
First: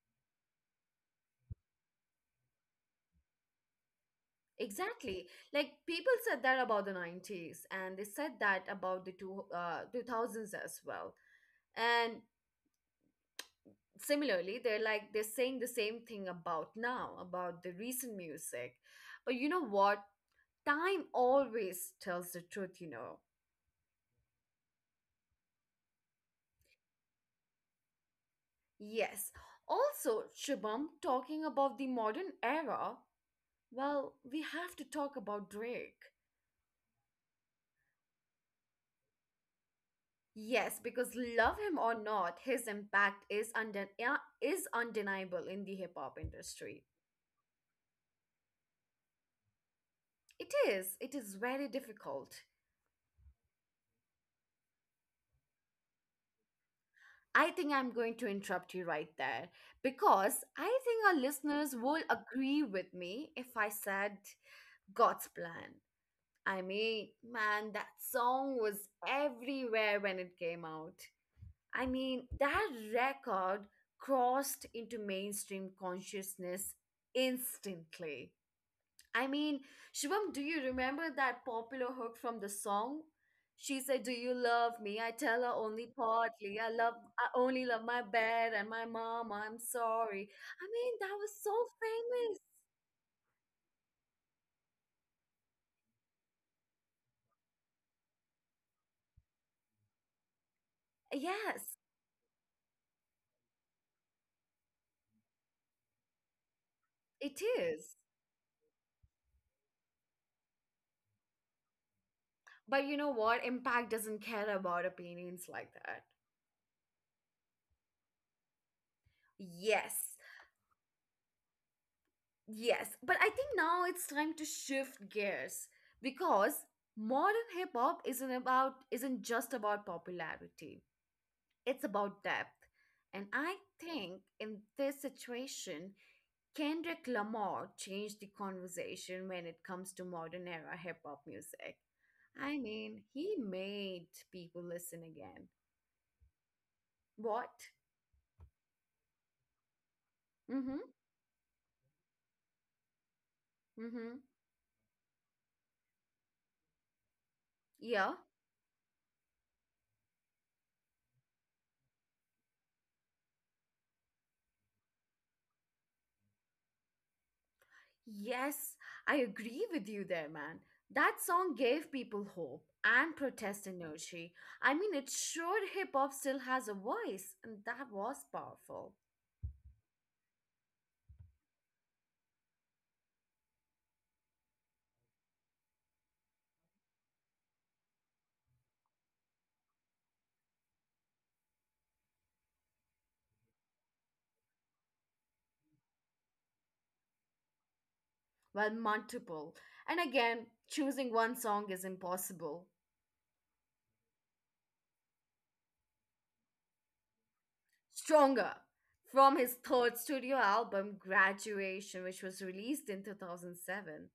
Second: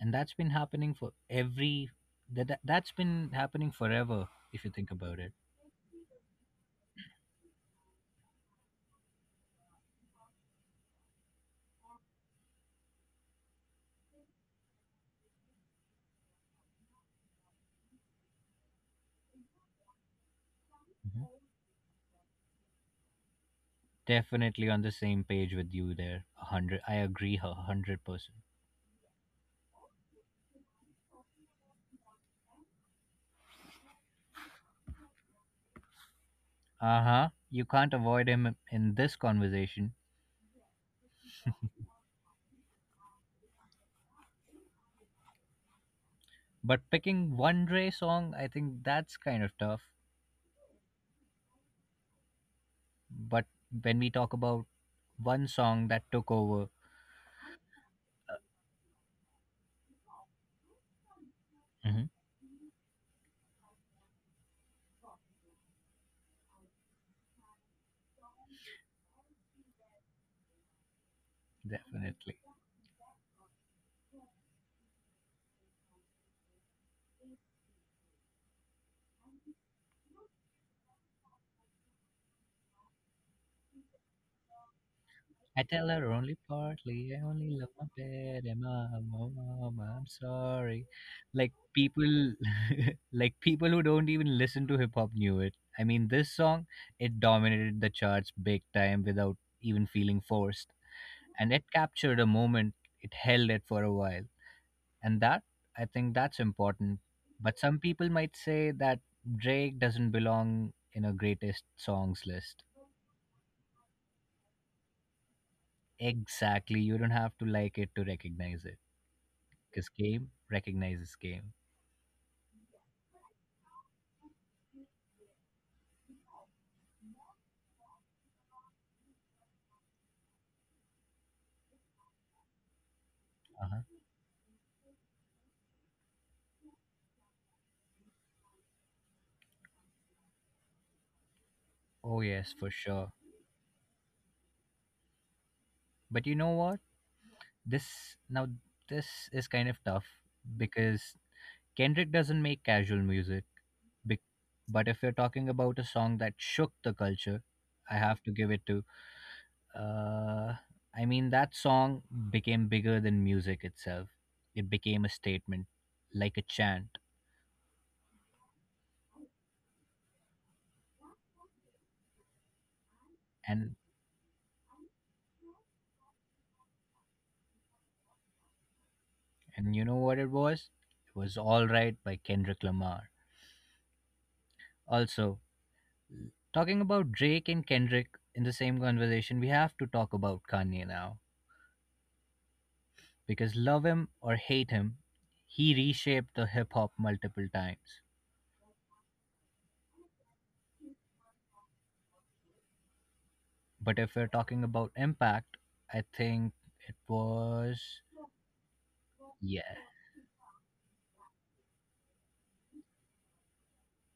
Speaker 2: And that's been happening forever if you think about
Speaker 1: Exactly.
Speaker 2: it.
Speaker 1: Like people said that about the 90s and they said that about the two 2000s as well. And similarly, they're saying the same thing about now, about the recent music. But you know what? Time
Speaker 2: Mhm.
Speaker 1: always tells the truth, you know.
Speaker 2: Definitely on the same page with you there, a 100 I agree her 100%.
Speaker 1: Yes. Also, Shubham, talking about the modern era, well, we have to talk about Drake.
Speaker 2: Uh-huh. You can't avoid him in this conversation.
Speaker 1: Yes, because love him or not, his impact is undeniable in the hip hop industry.
Speaker 2: But picking one Dre song, I think that's kind of tough.
Speaker 1: It is. It is very difficult.
Speaker 2: But when we talk about one song that took over.
Speaker 1: I think I'm going to interrupt you right there because I think our listeners will
Speaker 2: Mhm.
Speaker 1: agree with me if I said God's plan. I mean, man, that song was everywhere when it came out. I mean,
Speaker 2: Definitely.
Speaker 1: that record crossed into mainstream consciousness instantly. I mean, Shivam, do you remember that popular hook from the song? She said, "Do you love me?" I tell her
Speaker 2: I
Speaker 1: only
Speaker 2: tell her only
Speaker 1: partly. I love,
Speaker 2: partly. I
Speaker 1: I
Speaker 2: only
Speaker 1: only
Speaker 2: love
Speaker 1: love
Speaker 2: my
Speaker 1: my
Speaker 2: bed
Speaker 1: bed
Speaker 2: and
Speaker 1: and my
Speaker 2: mom,
Speaker 1: mom.
Speaker 2: oh,
Speaker 1: I'm
Speaker 2: mom, I'm
Speaker 1: sorry. I
Speaker 2: sorry.
Speaker 1: mean, that was so
Speaker 2: Like people,
Speaker 1: famous.
Speaker 2: like people who don't even listen to hip hop knew it. I mean, this song, it dominated the charts big time without even feeling forced, and it
Speaker 1: Yes,
Speaker 2: captured a moment. It held it for a while, and that I think that's important.
Speaker 1: it
Speaker 2: But some
Speaker 1: is.
Speaker 2: people might say that Drake doesn't belong in a greatest songs list.
Speaker 1: But you know what? Impact doesn't care about opinions like that.
Speaker 2: Exactly, you don't have to like it to recognize it. Because
Speaker 1: Yes,
Speaker 2: game recognizes game.
Speaker 1: yes. But I think now it's time to shift gears because modern hip hop isn't just about popularity. It's about depth. And I
Speaker 2: Uh-huh.
Speaker 1: think in this situation, Kendrick Lamar changed the conversation when it comes to modern era hip hop music.
Speaker 2: Oh yes,
Speaker 1: I
Speaker 2: for
Speaker 1: mean,
Speaker 2: sure.
Speaker 1: he made people listen again.
Speaker 2: But you know what?
Speaker 1: What?
Speaker 2: This now this is kind of tough
Speaker 1: Mm-hmm.
Speaker 2: because Kendrick doesn't make casual music.
Speaker 1: Mm-hmm.
Speaker 2: bec- But if you're talking about a song that shook the culture, I
Speaker 1: Yeah.
Speaker 2: have to give it to. Uh, I mean, that song became bigger than music itself. It became a statement, like a chant.
Speaker 1: Yes, I agree with you there, man. That song gave people hope and protest
Speaker 2: And
Speaker 1: energy. I mean, it showed hip hop still has a voice, and that was powerful.
Speaker 2: and you know what it was? It was "All Right" by Kendrick Lamar. Also, talking about Drake and Kendrick in the same conversation, we have to talk about Kanye now. Because love him or hate him, he reshaped the hip hop multiple times.
Speaker 1: Well, multiple. And again, choosing one song is impossible.
Speaker 2: But if we're talking about impact, I think it was.
Speaker 1: Stronger from his
Speaker 2: Yeah,
Speaker 1: third studio album, Graduation, which was released in 2007.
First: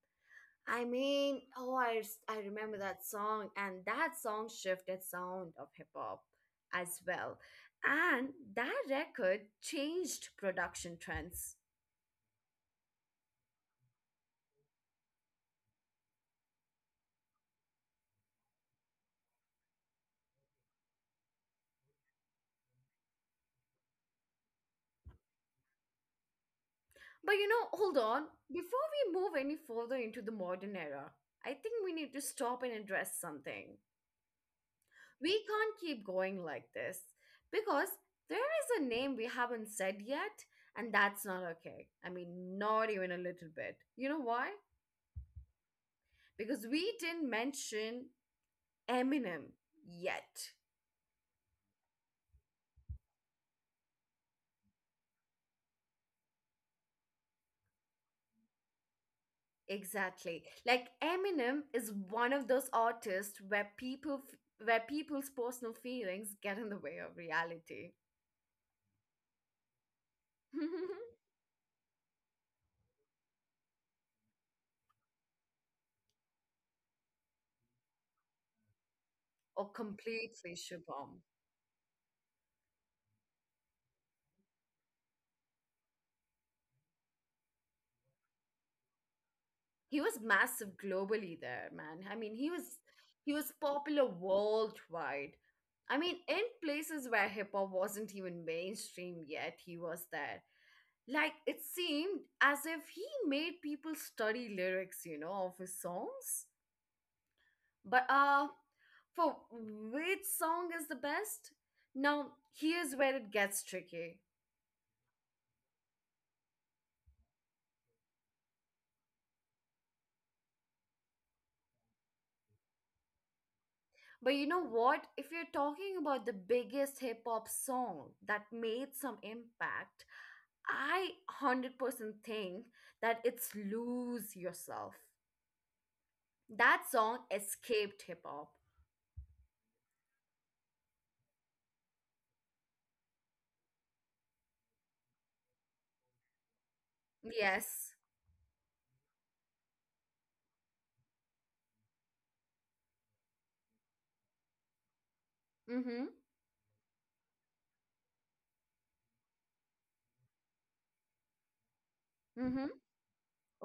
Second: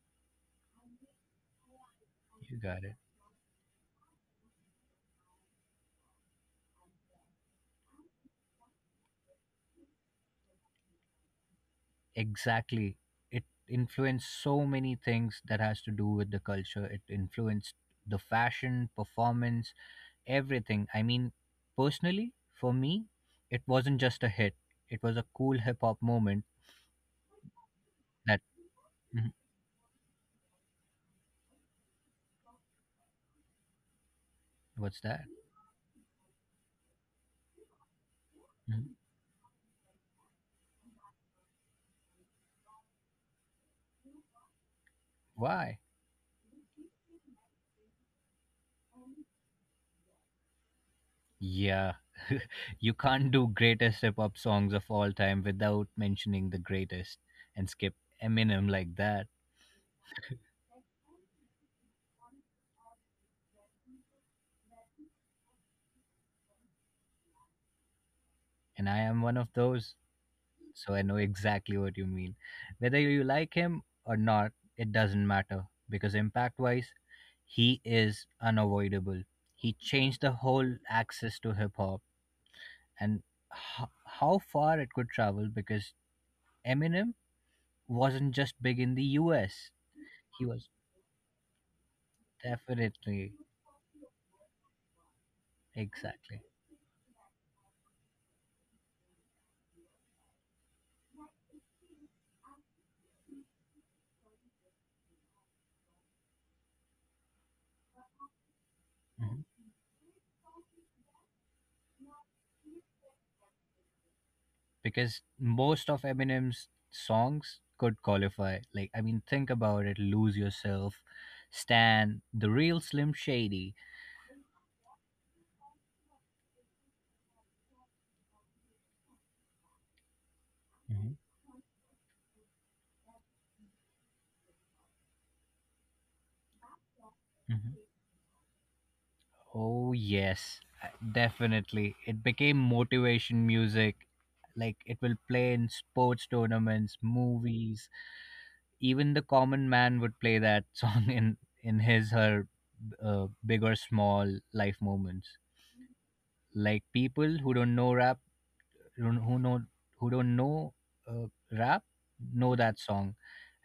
Speaker 1: I
Speaker 2: you
Speaker 1: remember
Speaker 2: got it.
Speaker 1: that song, and that song shifted sound of hip hop as well. And that record changed production trends.
Speaker 2: Exactly. It influenced so many things that has to do with the culture. It influenced the fashion, performance, everything. I mean, personally, for me, it wasn't just a hit. It was a cool hip hop moment
Speaker 1: But you know, hold on,
Speaker 2: that.
Speaker 1: before we
Speaker 2: Mhm.
Speaker 1: move any further into the modern era, I think we need to stop and address something.
Speaker 2: What's that?
Speaker 1: We can't keep going like this because there is a
Speaker 2: Mhm.
Speaker 1: name we haven't said yet, and that's not okay. I mean, not even a little bit. You know why?
Speaker 2: Why?
Speaker 1: Because we didn't mention Eminem yet.
Speaker 2: Yeah. You can't do greatest hip hop songs of all time without mentioning the greatest and skip Eminem like that.
Speaker 1: Exactly. Like Eminem is one of those artists where where people's personal feelings get in the way of reality.
Speaker 2: And I am one of those. So I know exactly what you mean. Whether you like him or not, it doesn't matter because impact wise, he is unavoidable.
Speaker 1: Or
Speaker 2: He changed the
Speaker 1: completely
Speaker 2: whole
Speaker 1: Shubham.
Speaker 2: axis to hip hop and how far it could travel because Eminem wasn't just big in the US,
Speaker 1: He was
Speaker 2: he was
Speaker 1: massive globally there, man. I mean, he was he
Speaker 2: definitely
Speaker 1: was popular worldwide. I mean,
Speaker 2: exactly.
Speaker 1: in places where hip hop wasn't even mainstream yet, he was there. Like it seemed as if he made people study lyrics, you know, of his songs. But for
Speaker 2: Mhm.
Speaker 1: which song is the best? Now, here's where it gets tricky.
Speaker 2: Because most of Eminem's songs could qualify. Like, I mean, think about it. Lose Yourself, Stan, The Real Slim Shady.
Speaker 1: But you know what? If you're talking about the biggest hip hop song that made some impact, I
Speaker 2: Mhm,
Speaker 1: 100% think that it's Lose Yourself. That song
Speaker 2: mhm.
Speaker 1: escaped hip hop.
Speaker 2: Oh, yes, definitely. It became motivation music. Like it will play in sports tournaments, movies.
Speaker 1: Yes.
Speaker 2: Even the common man would play that song in his her big or small life moments.
Speaker 1: Mm hmm.
Speaker 2: Like people who don't know rap who don't- who know who don't know uh, rap know
Speaker 1: Mm hmm.
Speaker 2: that song.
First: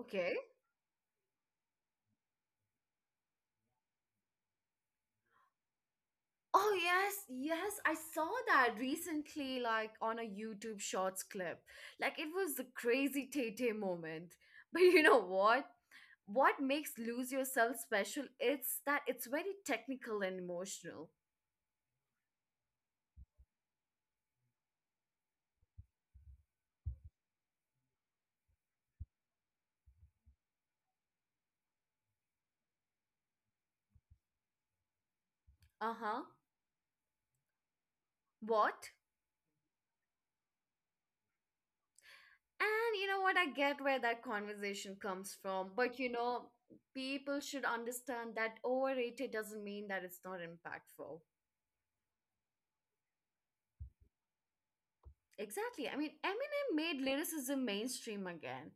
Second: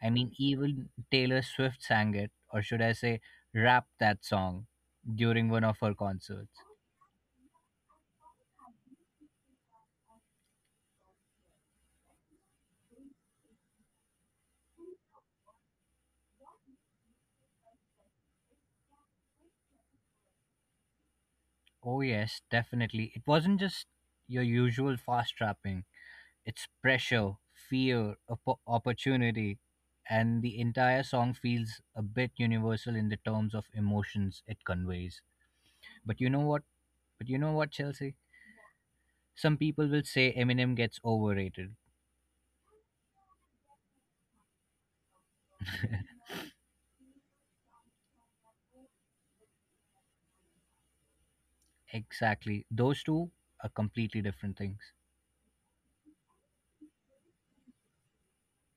Speaker 2: I mean, even Taylor Swift sang it, or should I say, rapped that song during one of her concerts.
Speaker 1: Oh yes, yes, I saw that recently, like on a YouTube Shorts clip. Like it was the crazy Tay moment. But you know what? What makes Lose Yourself special? It's that it's very technical and emotional.
Speaker 2: Oh yes, definitely. It wasn't just your usual fast rapping. It's pressure, fear, opportunity, and the entire song feels a bit universal in the terms of emotions it conveys.
Speaker 1: Uh
Speaker 2: But
Speaker 1: huh.
Speaker 2: you know what? But you know what, Chelsea?
Speaker 1: What?
Speaker 2: Some people will say Eminem gets overrated.
Speaker 1: And you know what? I get where that conversation comes from. But you know, people should understand that overrated doesn't mean that it's not impactful.
Speaker 2: Exactly. Those two are completely different things.
Speaker 1: Exactly. I mean, Eminem made lyricism mainstream again.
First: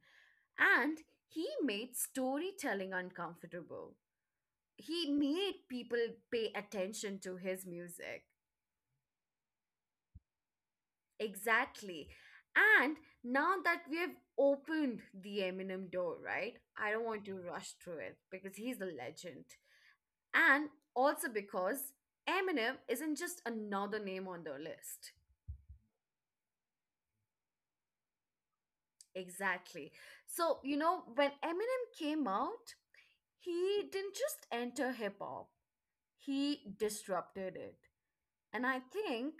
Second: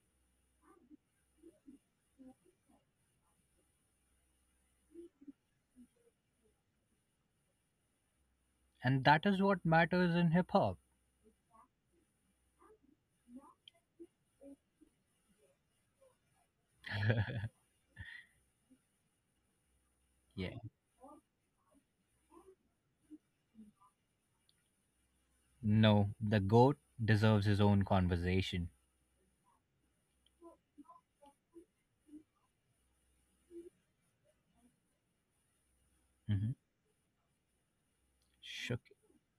Speaker 1: And he made storytelling uncomfortable. He made people pay attention to his music.
Speaker 2: And that is what matters in hip hop.
Speaker 1: Exactly. And now that we have opened the Eminem door, right? I don't want to rush through it because he's a legend.
Speaker 2: Yeah.
Speaker 1: And also because Eminem isn't just another name on the list.
Speaker 2: No, the GOAT deserves his own conversation.
Speaker 1: Exactly. So, you know, when Eminem came out, he didn't just enter hip hop,
Speaker 2: Hmm.
Speaker 1: he disrupted it. And I
Speaker 2: Shook.
Speaker 1: think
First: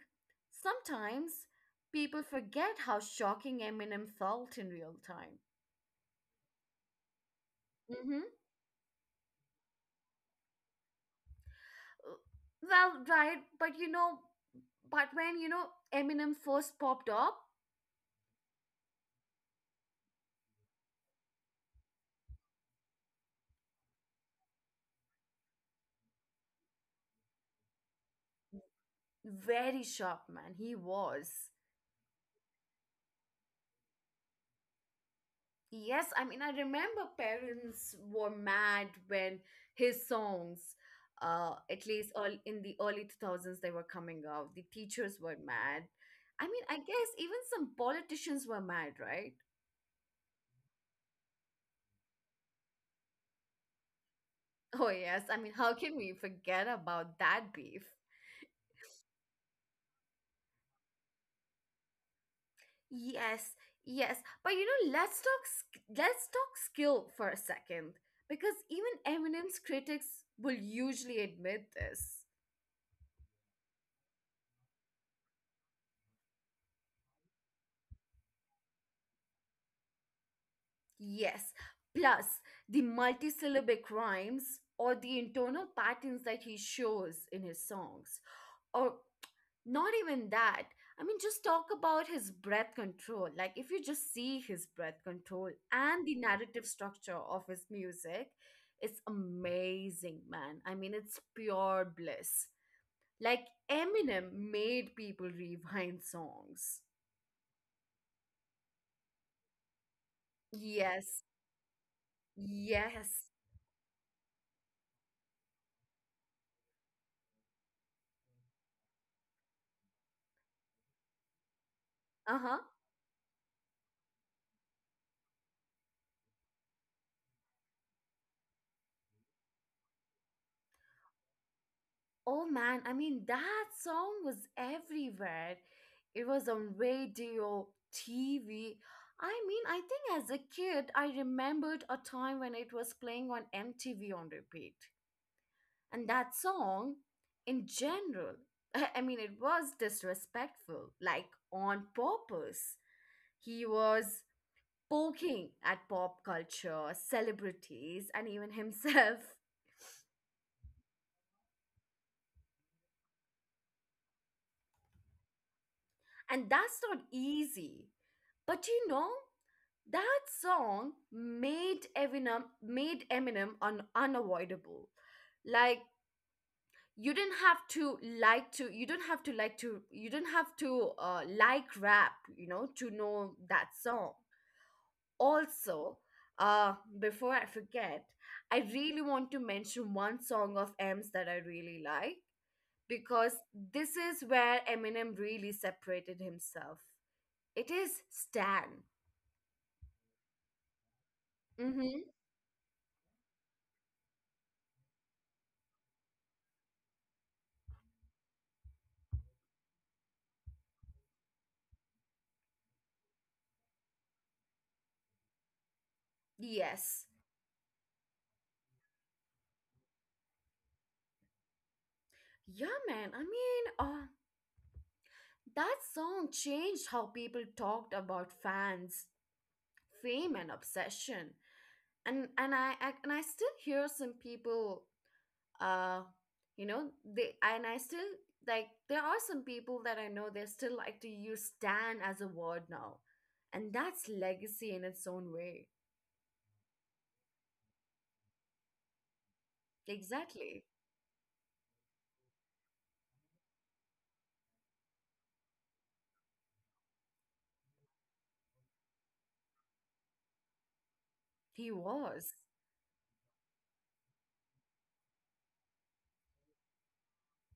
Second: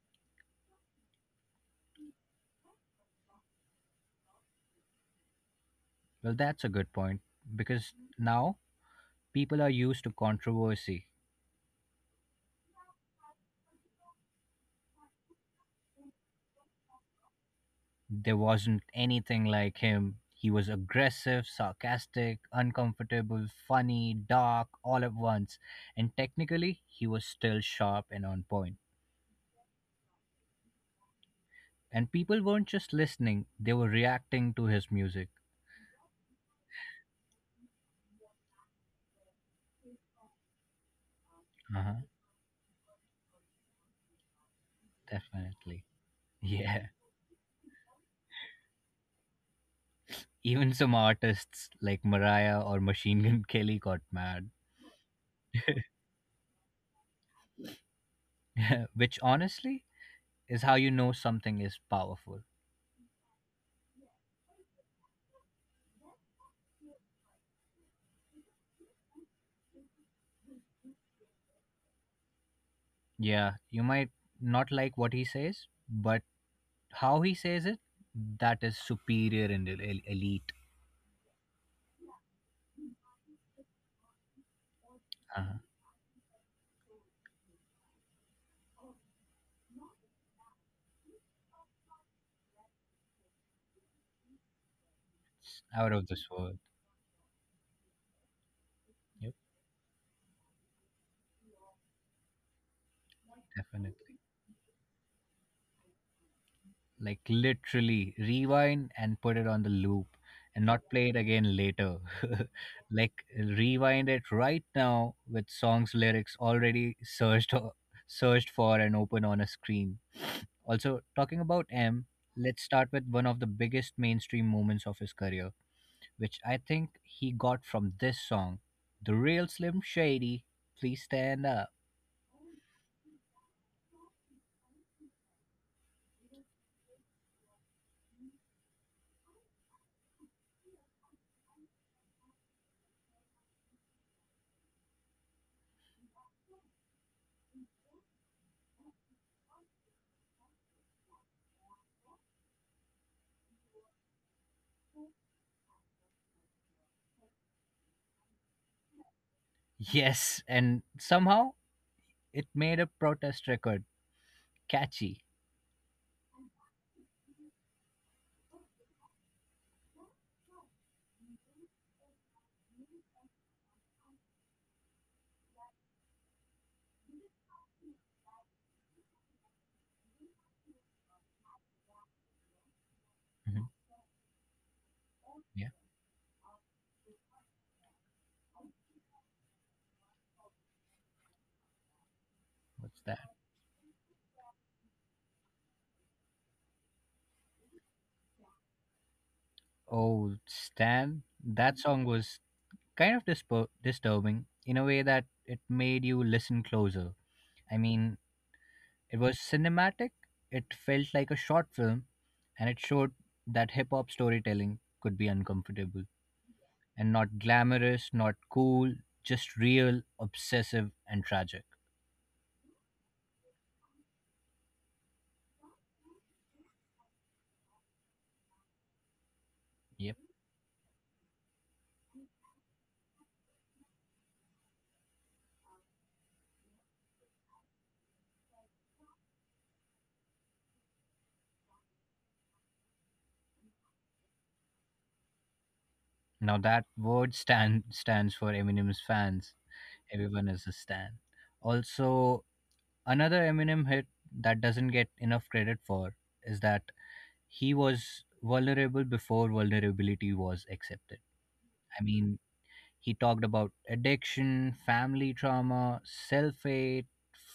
Speaker 1: sometimes people forget how shocking Eminem felt in real time.
Speaker 2: Well, that's a good point because
Speaker 1: Mm-hmm.
Speaker 2: now people are used to controversy.
Speaker 1: Uh, Well, right, but when Eminem first popped up,
Speaker 2: There wasn't anything like him. He was aggressive, sarcastic, uncomfortable, funny, dark, all at once. And technically, he was still sharp and on point.
Speaker 1: very sharp man, he was.
Speaker 2: And people weren't just listening, they were reacting to his music.
Speaker 1: Yes, I mean, I remember parents were mad when his songs, at
Speaker 2: Uh-huh,
Speaker 1: least all in the early 2000s, they were coming out. The teachers were mad.
Speaker 2: definitely.
Speaker 1: I mean, I
Speaker 2: Yeah.
Speaker 1: guess even some politicians were mad, right?
Speaker 2: Even some artists like Mariah or Machine Gun Kelly got mad.
Speaker 1: Oh, yes. I mean, how can we forget about that beef?
Speaker 2: Yeah, which honestly is how you know something is powerful.
Speaker 1: Yes, yes. But you know, let's talk skill for a second because even Eminem's critics will usually admit this.
Speaker 2: Yeah, you might not like what he says, but how he says it, that is superior and elite.
Speaker 1: Yes. Plus, the multisyllabic rhymes or the
Speaker 2: Uh-huh.
Speaker 1: intonal patterns that he shows in his songs, or not even that. I mean just talk about his breath control. Like if you just see his breath control
Speaker 2: Out
Speaker 1: and
Speaker 2: of
Speaker 1: the
Speaker 2: this world.
Speaker 1: narrative structure of his music, it's
Speaker 2: Yep,
Speaker 1: amazing, man. I mean it's pure bliss. Like
Speaker 2: definitely.
Speaker 1: Eminem made people rewind songs.
Speaker 2: Like literally rewind and put it on the loop and not play it
Speaker 1: Yes,
Speaker 2: again later. Like
Speaker 1: yes.
Speaker 2: rewind it right now with songs lyrics already searched for and open on a screen. Also talking about m, let's
Speaker 1: Uh-huh.
Speaker 2: start with one of the biggest mainstream moments of his career, which I think he got from this song, the Real Slim Shady, please stand up.
Speaker 1: Oh man, I mean, that song was everywhere. It was on radio, TV. I mean, I think as a kid, I remembered a time when it was playing on MTV on repeat. And that song, in general, I mean, it was disrespectful, like on purpose. He was poking at pop culture, celebrities, and even himself.
Speaker 2: Yes, and somehow it made a protest record catchy.
Speaker 1: And that's not easy. But you know, that song made Eminem unavoidable. Like you didn't have to like to you don't have to like to you don't have to like rap, you know, to know
Speaker 2: Mhm.
Speaker 1: that song. Also, uh, before I forget, I really want to mention one song of M's that I really like
Speaker 2: What's that?
Speaker 1: because this is where Eminem really separated himself. It is Stan.
Speaker 2: Oh, Stan. That
Speaker 1: Mm-hmm.
Speaker 2: song was kind of disturbing in a way that it made you listen closer. I mean, it was cinematic, it felt like a short film, and it showed that hip hop storytelling could be uncomfortable
Speaker 1: Yes.
Speaker 2: and not glamorous, not cool, just real, obsessive, and tragic.
Speaker 1: Yeah, man. I mean, that song changed how people talked about fans,
Speaker 2: Yep.
Speaker 1: fame, and obsession. And I still hear some people, uh, you know, they and I still like there are some people that I know they still like to use "stan" as a word now, and that's legacy in its own way.
Speaker 2: Now that word Stan stands for Eminem's fans. Everyone
Speaker 1: Exactly,
Speaker 2: is a Stan. Also, another Eminem hit that doesn't get enough credit for is that he was vulnerable before vulnerability was accepted.
Speaker 1: he
Speaker 2: I
Speaker 1: was.
Speaker 2: mean, he talked about addiction, family trauma, self hate,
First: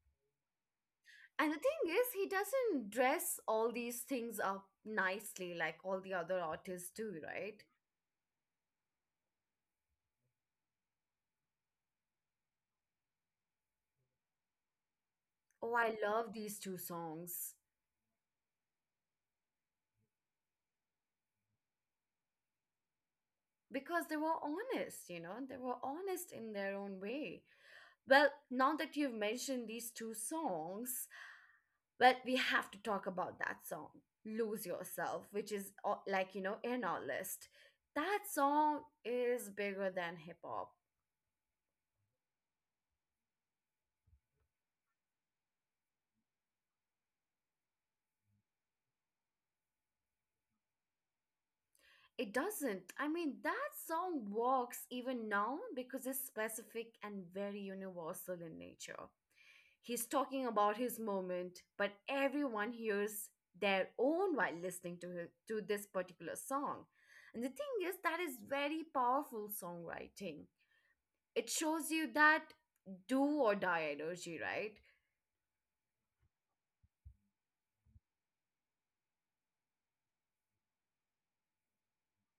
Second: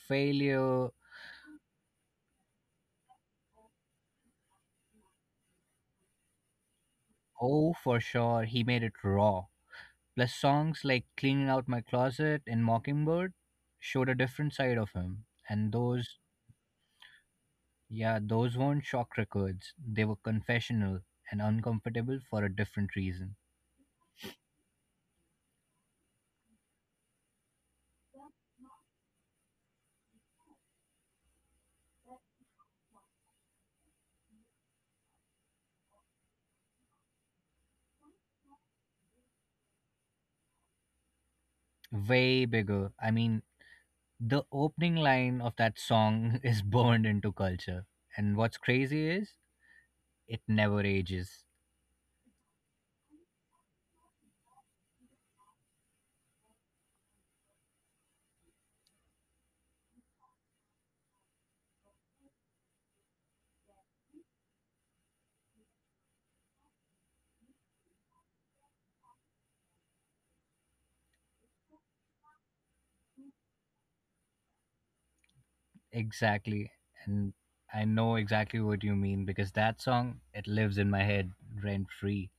Speaker 2: failure.
Speaker 1: And the thing is, he doesn't dress all these things up nicely like all the other artists do, right?
Speaker 2: Oh, for sure, he made it raw. Plus, songs like Cleaning Out My Closet and Mockingbird showed a different side of him. And
Speaker 1: Oh, I
Speaker 2: those,
Speaker 1: love these two songs
Speaker 2: yeah, those weren't shock records, they were confessional and uncomfortable for a different reason.
Speaker 1: because they were honest, they were honest in their own way. Well, now that you've mentioned these two songs, well, we have to talk about that song, Lose Yourself, which is like, in our list. That song is bigger than hip hop.
Speaker 2: Way bigger. I mean, the opening line of that song is burned into culture. And what's crazy is it never ages.
Speaker 1: It doesn't. I mean, that song works even now because it's specific and very universal in nature. He's talking about his moment, but everyone hears their own while listening to to this particular song. And the thing is that is very powerful songwriting. It shows you that do or die energy, right?
Speaker 2: Exactly. And I know exactly what you mean because that song, it lives in my head rent free.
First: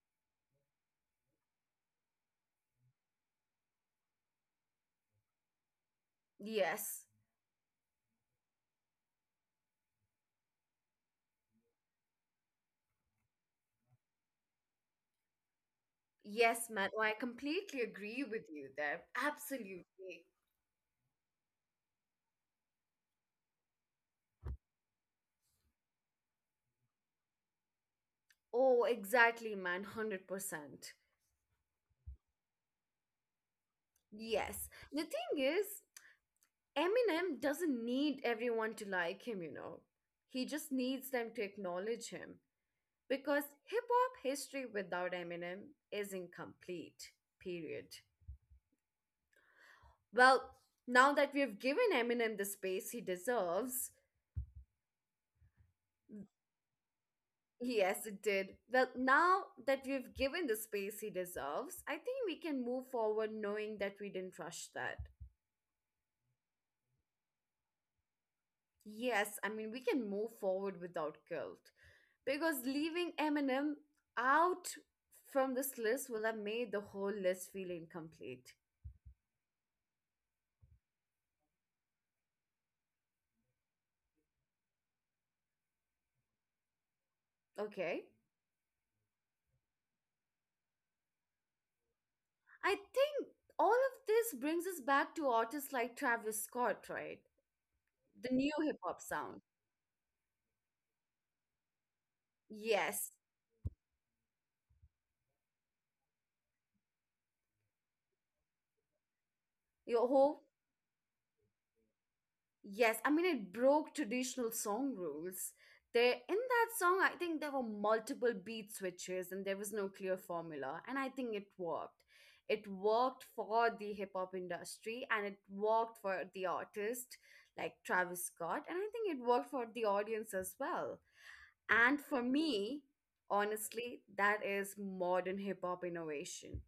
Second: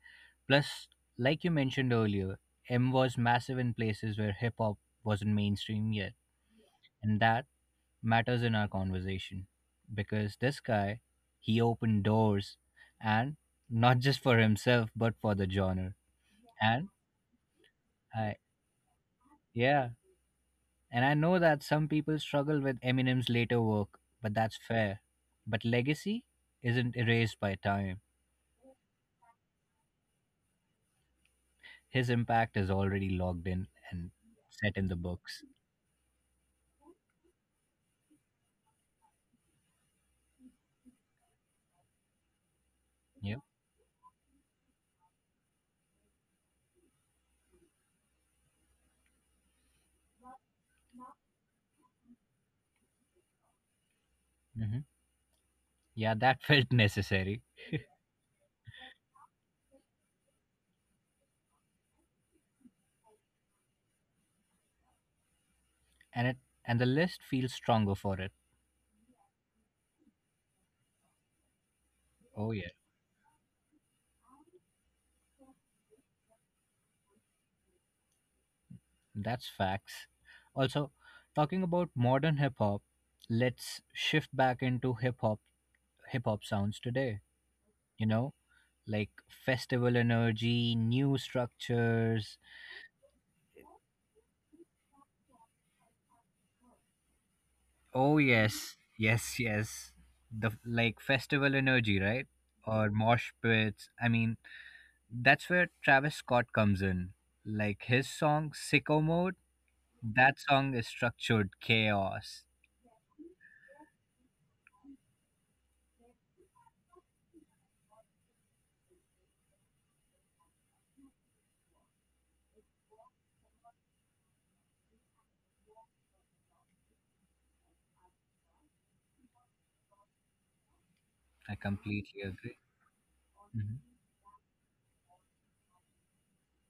Speaker 2: Plus, like you mentioned earlier, M was massive in places where hip hop wasn't mainstream yet.
Speaker 1: Yes.
Speaker 2: And that matters in our conversation because this guy, he opened doors and not just for himself, but for the genre.
Speaker 1: Yes,
Speaker 2: And
Speaker 1: Matt. I completely agree
Speaker 2: I,
Speaker 1: with you there.
Speaker 2: yeah,
Speaker 1: Absolutely.
Speaker 2: and I know that some people struggle with Eminem's later work, but that's fair. But legacy isn't erased by time.
Speaker 1: Oh, exactly, man. 100%.
Speaker 2: His impact is already logged in and
Speaker 1: Yes.
Speaker 2: set in the
Speaker 1: The thing
Speaker 2: books.
Speaker 1: is, Eminem doesn't need everyone to like him. He just needs them to acknowledge him
Speaker 2: Yeah.
Speaker 1: because hip hop history without Eminem is incomplete. Period. Well, now that we have given Eminem the space he deserves,
Speaker 2: Hmm. Yeah, that felt necessary,
Speaker 1: yes, it did. Well, now that we've given the space he deserves, I think we can move forward knowing that we didn't rush that.
Speaker 2: and it and the list feels stronger for it.
Speaker 1: Yes, I mean, we can move forward without guilt
Speaker 2: Oh
Speaker 1: because
Speaker 2: yeah,
Speaker 1: leaving Eminem out from this list will have made the whole list feel incomplete.
Speaker 2: that's facts. Also, talking about modern hip hop, let's shift back into hip hop sounds today.
Speaker 1: Okay?
Speaker 2: You know, like festival energy, new structures.
Speaker 1: I think all of this brings us back to artists like Travis Scott, right?
Speaker 2: Oh
Speaker 1: The new hip
Speaker 2: yes,
Speaker 1: hop sound.
Speaker 2: yes, yes. The like festival energy, right? Or
Speaker 1: Yes.
Speaker 2: mosh pits. I mean, that's where Travis Scott comes in. Like his song "Sicko Mode,"
Speaker 1: Your
Speaker 2: that
Speaker 1: whole
Speaker 2: song is structured chaos.
Speaker 1: Yes, I mean it broke traditional song rules. There in that song, I think there were multiple beat switches and there was no clear formula, and I think it worked. It worked for the hip hop industry and it worked for the artist like Travis Scott, and I think it worked for the audience as well.
Speaker 2: I
Speaker 1: And
Speaker 2: completely
Speaker 1: for
Speaker 2: agree.
Speaker 1: me,
Speaker 2: Mhm.
Speaker 1: honestly, that is modern hip hop innovation.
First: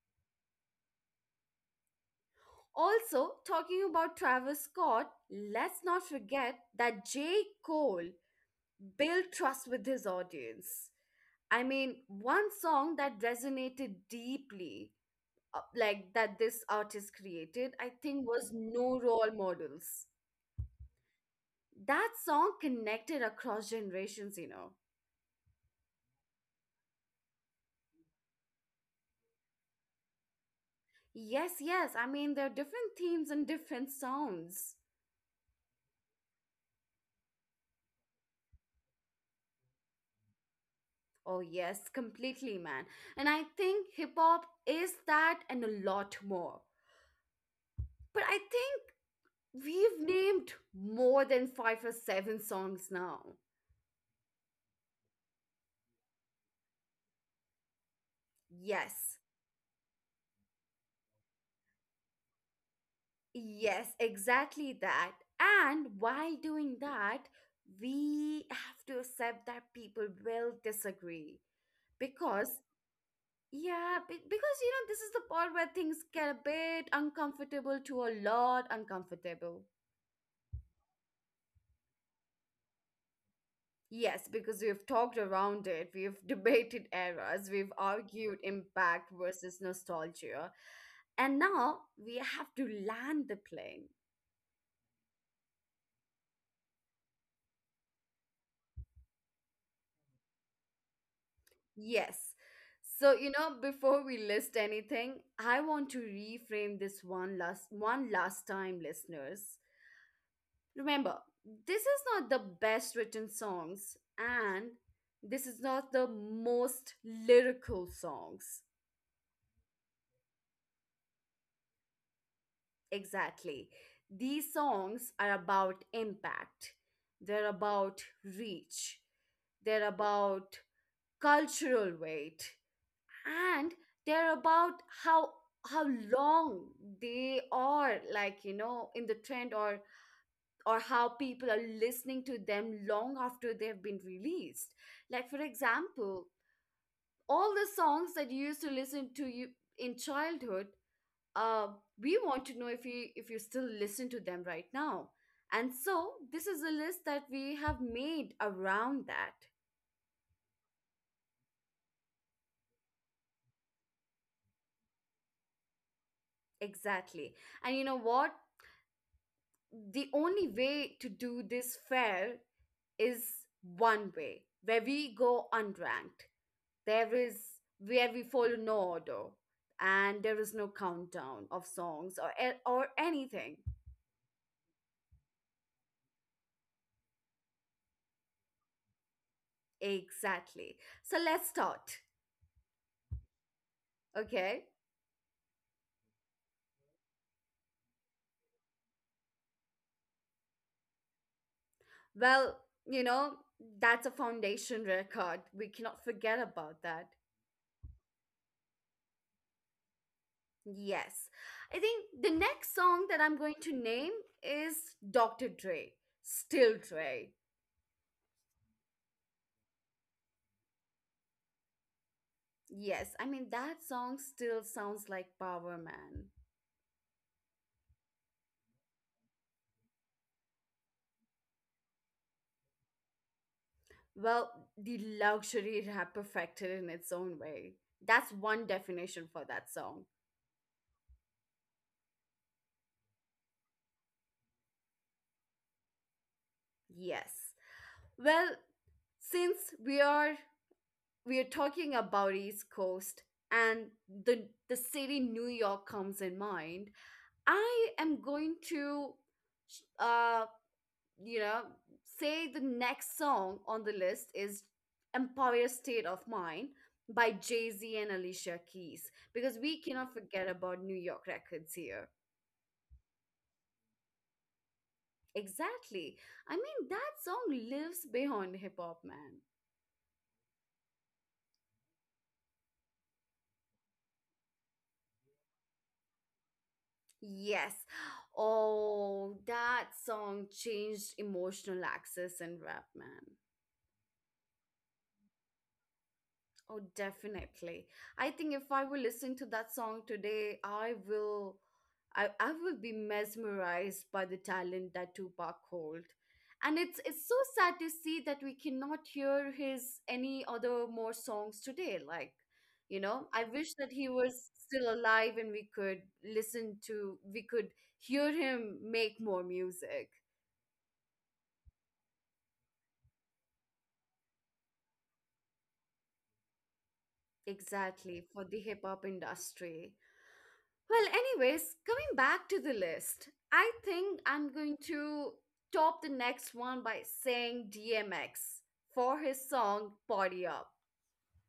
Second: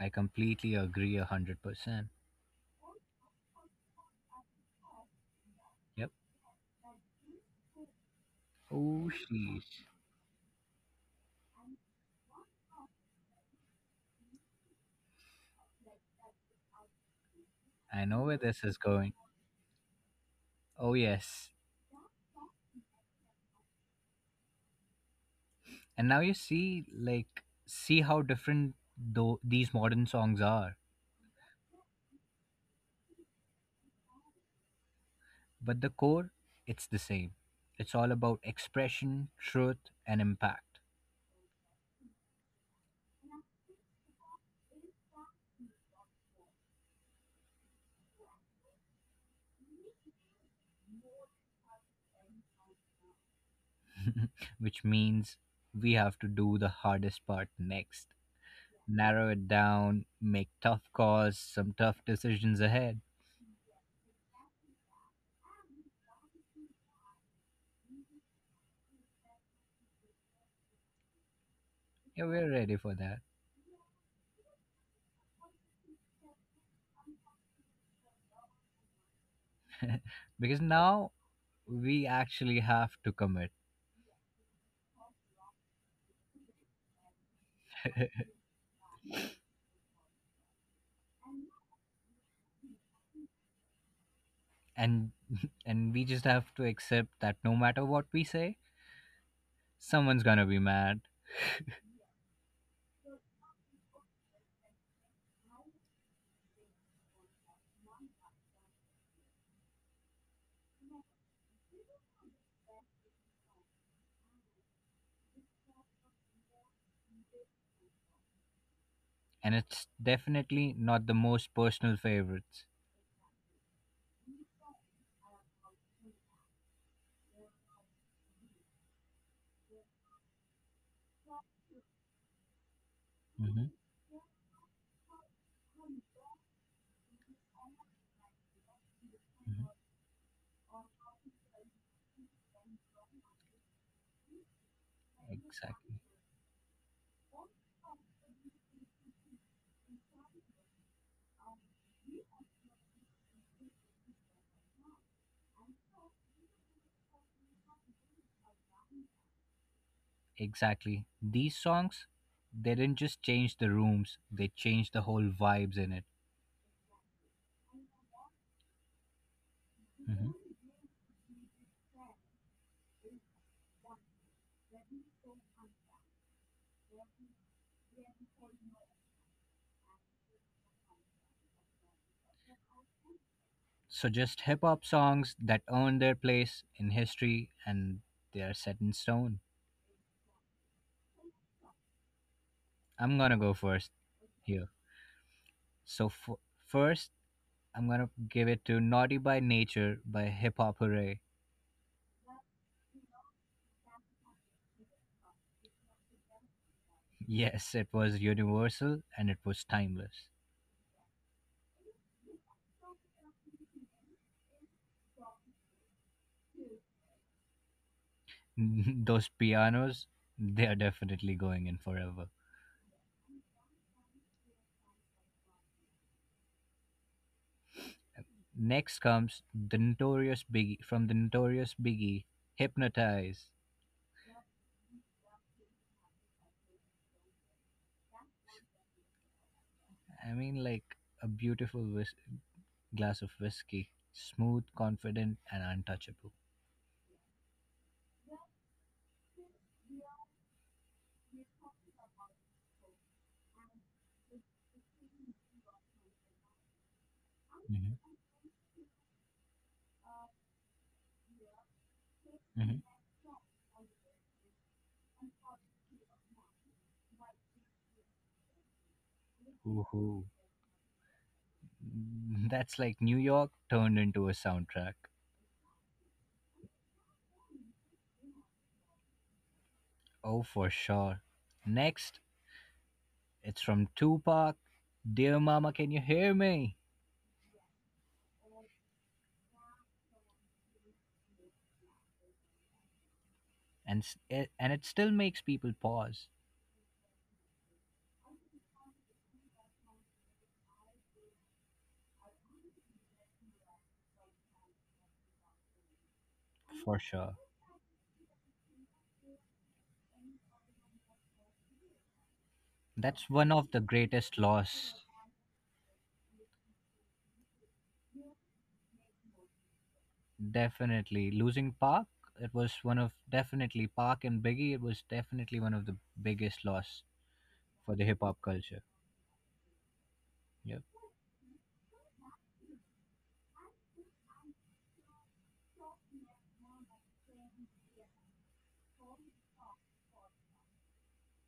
Speaker 2: I completely agree 100%.
Speaker 1: Also, talking about Travis Scott, let's not
Speaker 2: Yep.
Speaker 1: forget that J. Cole
Speaker 2: Oh
Speaker 1: build trust
Speaker 2: sheesh.
Speaker 1: with his audience. I mean, one song that resonated deeply, like that this artist created, I
Speaker 2: I know
Speaker 1: think
Speaker 2: where
Speaker 1: was
Speaker 2: this is
Speaker 1: No
Speaker 2: going.
Speaker 1: Role Models.
Speaker 2: Oh yes.
Speaker 1: That song connected across generations.
Speaker 2: And now you see how different though these modern songs are,
Speaker 1: Yes, yes. I mean, there are different themes and different sounds.
Speaker 2: but the core, it's the same. It's all about expression, truth, and impact.
Speaker 1: Oh, yes, completely, man. And I think hip hop is that and a lot more. But I think we've named more than five or seven songs now.
Speaker 2: Which means we have to do the hardest part next.
Speaker 1: Yes.
Speaker 2: Narrow it down, make tough calls, some tough decisions ahead.
Speaker 1: Yes, exactly that. And while doing that, we have to accept that people will disagree
Speaker 2: Yeah, we're
Speaker 1: because,
Speaker 2: ready for that.
Speaker 1: yeah, because this is the part where things get a bit uncomfortable to a lot uncomfortable.
Speaker 2: Because now we actually have to commit.
Speaker 1: Yes, because we've talked around it, we've debated eras, we've argued impact versus nostalgia, and now we have to land the plane.
Speaker 2: and and we just have to accept that no matter what we say, someone's gonna be mad.
Speaker 1: Yes. So, before we list anything, I want to reframe this one last time, listeners. Remember, this is not the best written songs and this is not the most lyrical songs.
Speaker 2: And it's definitely not the most personal favorites.
Speaker 1: Exactly. These songs are about impact. They're about reach. They're about cultural weight.
Speaker 2: Hmm.
Speaker 1: And they're about how long they are, like, in the trend
Speaker 2: Hmm.
Speaker 1: or or how people are listening to them long after they've been released, like, for
Speaker 2: Exactly.
Speaker 1: example, all the songs that you used to listen to you in childhood. uh we want to know if you still listen to them right now. And so this is a list that we have made around that.
Speaker 2: Exactly. These songs, they didn't just change the rooms, they changed the whole vibes in it.
Speaker 1: Exactly. And you know what? The only
Speaker 2: Hmm.
Speaker 1: way to do this fair is one way where we go unranked. There is where we follow no order, and there is no countdown of songs or or anything.
Speaker 2: So just hip hop songs that earn their place in history, and they are set in stone.
Speaker 1: Exactly. So let's start.
Speaker 2: I'm gonna go first
Speaker 1: Okay.
Speaker 2: here. So first, I'm gonna give it to "Naughty by Nature" by Hip Hop Hooray.
Speaker 1: Well, you know that's a foundation record. We cannot forget about that.
Speaker 2: Yes, it was universal and it was timeless.
Speaker 1: Yes. I think the next song that I'm going to name is Dr. Dre, Still Dre.
Speaker 2: Those pianos, they are definitely going in forever.
Speaker 1: Yes, I mean, that song still sounds like Power Man.
Speaker 2: Next comes the notorious Biggie from the notorious Biggie, Hypnotize.
Speaker 1: Well, the luxury rap perfected in its own way. That's one definition for that song.
Speaker 2: I mean, like a beautiful glass of whiskey, smooth, confident, and untouchable.
Speaker 1: Yes. Well, since we are we are talking about East Coast, and the city New York comes in mind, I
Speaker 2: Hmm.
Speaker 1: am going to uh you know, say the
Speaker 2: Hmm.
Speaker 1: next song on the list is Empire State of Mind by Jay Z and Alicia Keys because we cannot
Speaker 2: Ooh,
Speaker 1: forget about New York records here.
Speaker 2: that's like New York turned into a soundtrack.
Speaker 1: Exactly. I mean, that song lives beyond hip hop, man.
Speaker 2: Oh, for sure. Next, it's from Tupac, Dear Mama, Can You Hear Me?
Speaker 1: Yes. Oh, that song changed emotional access in rap, man.
Speaker 2: And, it still makes people pause.
Speaker 1: Oh, definitely. I think if I were listening to that song today, I will, I will be mesmerized by the talent that Tupac hold. And it's
Speaker 2: For
Speaker 1: it's so
Speaker 2: sure.
Speaker 1: sad to see that we cannot hear his any other more songs today. Like,
Speaker 2: That's
Speaker 1: I
Speaker 2: one of
Speaker 1: wish
Speaker 2: the
Speaker 1: that he
Speaker 2: greatest
Speaker 1: was still
Speaker 2: loss.
Speaker 1: alive and we could hear him make more music.
Speaker 2: Definitely. Losing Park, it was one of definitely Park and Biggie, it was definitely one of the biggest loss for the hip
Speaker 1: Exactly,
Speaker 2: hop
Speaker 1: for the
Speaker 2: culture.
Speaker 1: hip hop industry.
Speaker 2: Yep.
Speaker 1: Well, anyways, coming back to the list, I think I'm going to top the next one by saying DMX for his song "Party Up."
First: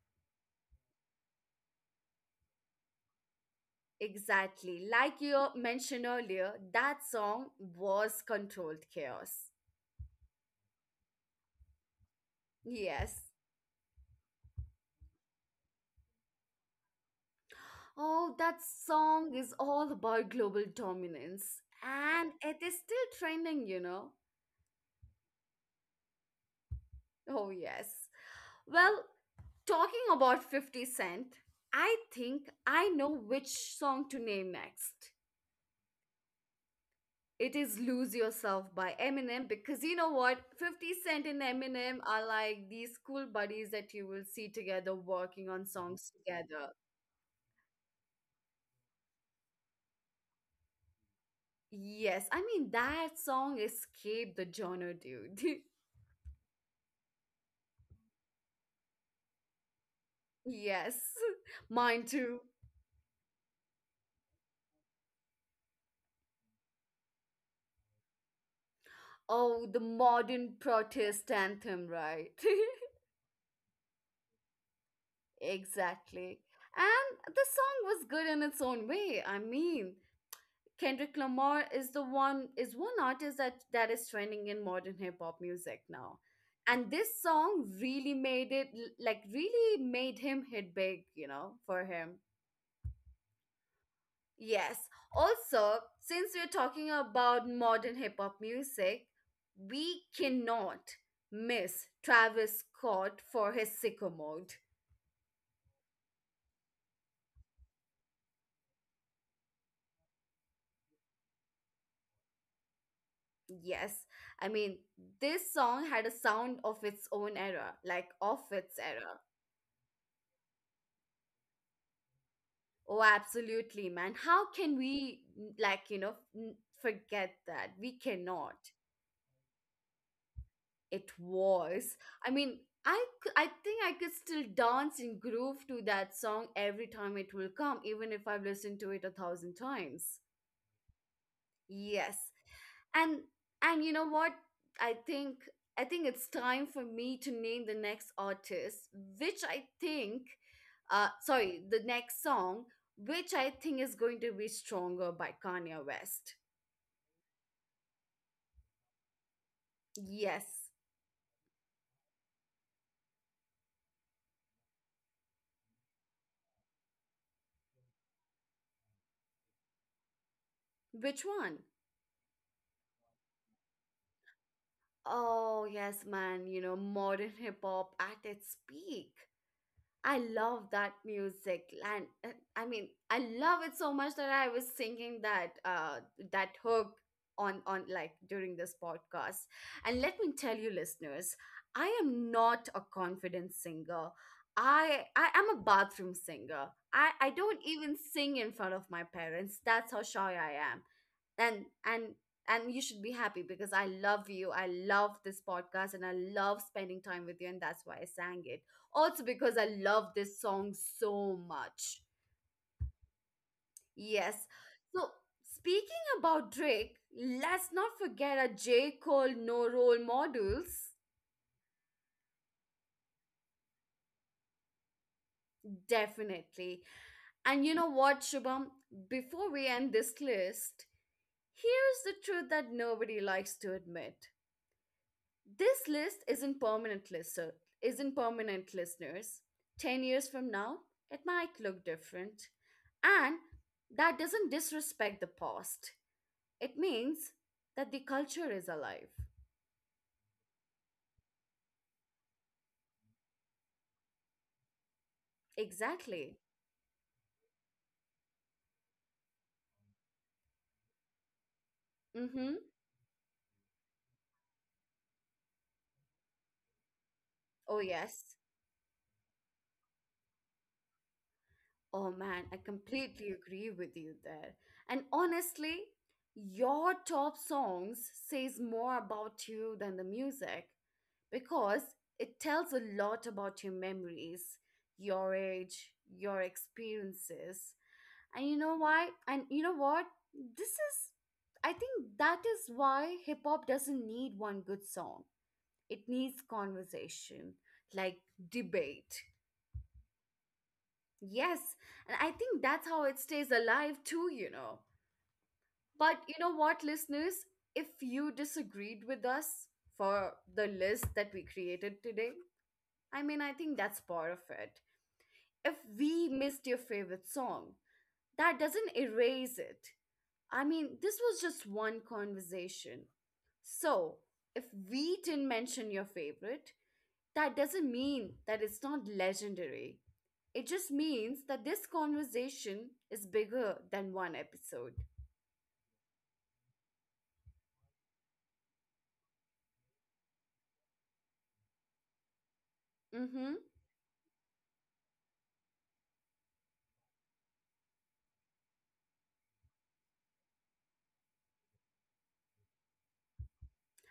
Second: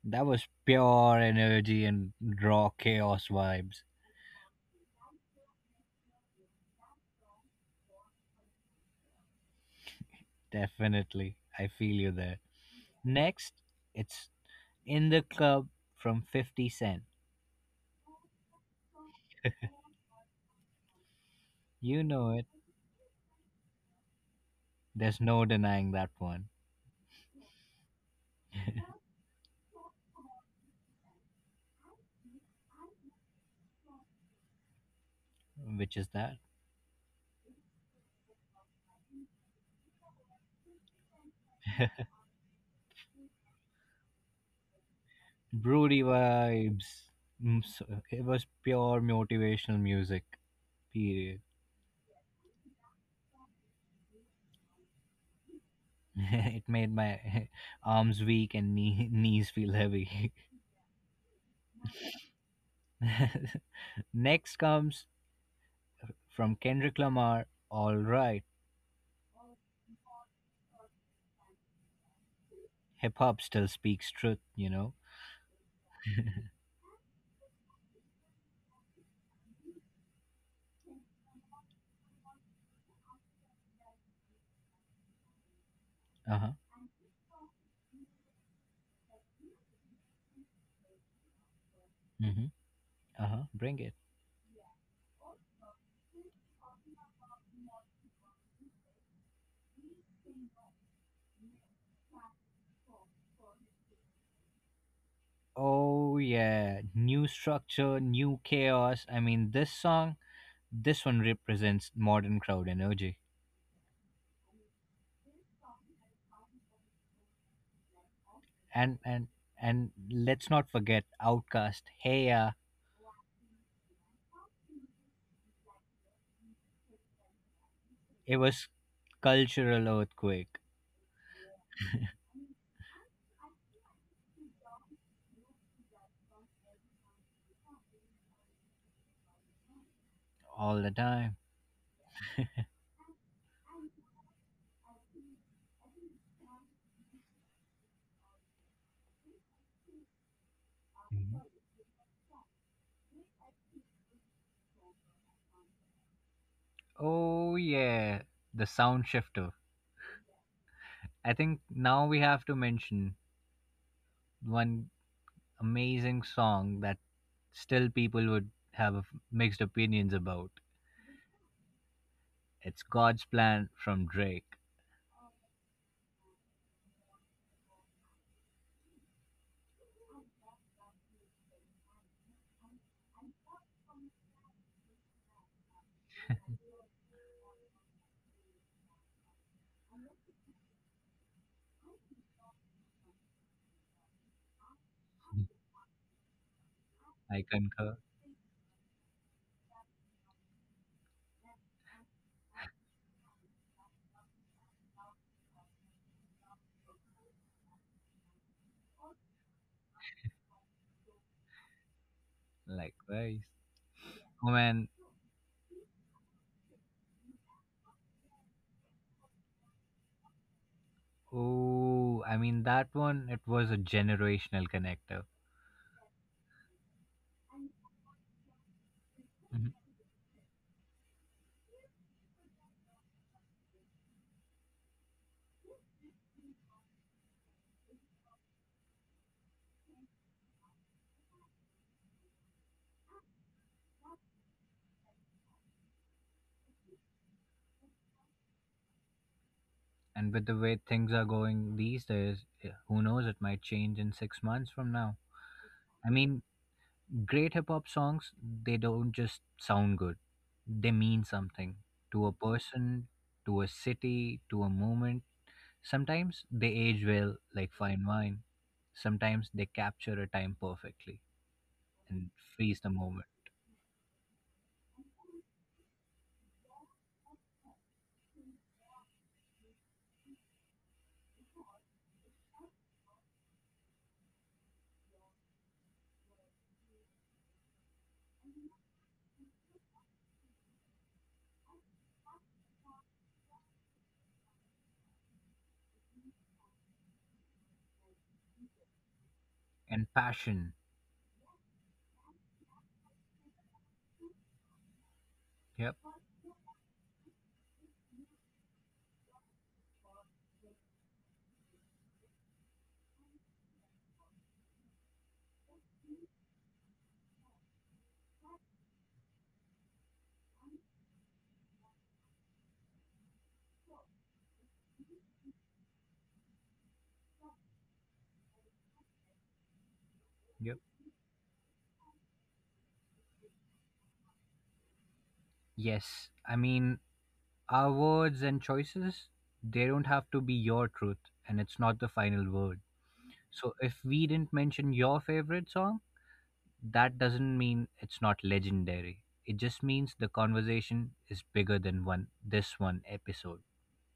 Speaker 2: That was pure energy and raw chaos vibes.
Speaker 1: Exactly. Like you mentioned earlier, that song was controlled chaos.
Speaker 2: Definitely. I feel you there.
Speaker 1: Yes.
Speaker 2: Next, it's in the club from 50 Cent.
Speaker 1: Oh, that song is all about global dominance
Speaker 2: You know
Speaker 1: and
Speaker 2: it.
Speaker 1: it is still trending, you know?
Speaker 2: There's no denying that one.
Speaker 1: Oh, yes. Well, talking about 50 Cent, I think I know which song to name next.
Speaker 2: Which is that?
Speaker 1: It is Lose Yourself by Eminem because you know what? 50 Cent and Eminem are like these cool buddies that you will see together working on
Speaker 2: Broody
Speaker 1: songs together.
Speaker 2: vibes. It was pure motivational music. Period.
Speaker 1: Yes, I mean, that song escaped the genre, dude.
Speaker 2: It made my arms weak and knees feel heavy.
Speaker 1: Yes, mine too.
Speaker 2: Next comes from Kendrick Lamar. All right,
Speaker 1: Oh, the modern protest anthem, right?
Speaker 2: hip hop still speaks truth.
Speaker 1: Exactly. And the song was good in its own way. I mean, Kendrick Lamar is the one is one artist that is trending in modern hip hop music now.
Speaker 2: Uh huh.
Speaker 1: And this song really made it like really made him hit big, for him.
Speaker 2: Mm-hmm. Uh huh. Bring it.
Speaker 1: Yes. Also, since we're talking about modern hip hop music, we cannot miss Travis Scott for his Sycamore.
Speaker 2: Oh yeah, new structure, new chaos. I mean, this one represents modern crowd energy.
Speaker 1: Yes, I mean, this song had a sound of its own era, like of its
Speaker 2: and
Speaker 1: era.
Speaker 2: and and let's not forget Outcast. Hey ya,
Speaker 1: Oh, absolutely, man. How can we, like, forget that? We
Speaker 2: it
Speaker 1: cannot.
Speaker 2: was cultural earthquake
Speaker 1: It was. I mean, I think I could still dance and groove to that song every time it will come, even if I've listened to it a thousand times.
Speaker 2: all the time.
Speaker 1: Yes. and and you know what? I think i think it's time for me to name the next artist, which I think,
Speaker 2: Mhm.
Speaker 1: sorry, the next song, which I think is going to be Stronger by Kanye West.
Speaker 2: Oh yeah, the sound shifter.
Speaker 1: Yes.
Speaker 2: I think now we have to mention one amazing song that still people would have mixed opinions about.
Speaker 1: Which one?
Speaker 2: It's God's Plan from Drake.
Speaker 1: Oh yes, man, modern hip hop at its peak. I love that music, and I mean, I love it so much that I was singing that that hook on like during this podcast. And let me tell you, listeners, I am not a confident singer. I am a bathroom singer. I
Speaker 2: I
Speaker 1: don't even
Speaker 2: concur.
Speaker 1: sing in front of my parents. That's how shy I am. And and and you should be happy because I love you. I love this podcast and I love spending time with you, and that's why I sang it, also because I love this song so much.
Speaker 2: Likewise.
Speaker 1: Yes.
Speaker 2: Oh man.
Speaker 1: So, speaking about Drake, let's not forget our J. Cole No Role Models.
Speaker 2: Oh, I mean that one. It was a generational connector.
Speaker 1: Definitely. And you know what, Shubham? Before we
Speaker 2: Mhm.
Speaker 1: end this list, here's the truth that nobody likes to admit. This list isn't permanent lister, isn't permanent, listeners. 10 years from now, it might look different. And that doesn't disrespect the past. It means that the culture is alive.
Speaker 2: And with the way things are going these days, who knows, it might change in 6 months from now. I
Speaker 1: Exactly.
Speaker 2: mean, great hip hop songs, they don't just sound good, they mean something to a
Speaker 1: Mm-hmm.
Speaker 2: person, to a city, to a moment. Sometimes they age well, like
Speaker 1: Oh,
Speaker 2: fine
Speaker 1: yes.
Speaker 2: wine. Sometimes they capture a time perfectly
Speaker 1: Oh,
Speaker 2: and
Speaker 1: man, I
Speaker 2: freeze the moment.
Speaker 1: completely agree with you there. And honestly, your top songs says more about you than the music because it tells a lot about your memories, your age, your experiences. And you know why? And you know what? This is, I think, that is why hip hop doesn't need one good song. It needs conversation, like debate.
Speaker 2: And passion.
Speaker 1: Yes, and I think that's how it stays alive too.
Speaker 2: Yep,
Speaker 1: But you know what, listeners? If you disagreed with us for the list that we created today, I mean, I think that's part of it. If we missed your favorite song, that doesn't erase it. I mean, this was just one conversation. So, if we didn't mention your favorite, that doesn't mean that it's not legendary. It
Speaker 2: yep.
Speaker 1: just means that this conversation is bigger than one episode.
Speaker 2: Yes, I mean, our words and choices, they don't have to be your truth, and it's not the final word.
Speaker 1: Hmm.
Speaker 2: So if we didn't mention your favorite song, that doesn't mean it's not legendary. It just means the conversation is bigger than one this one episode.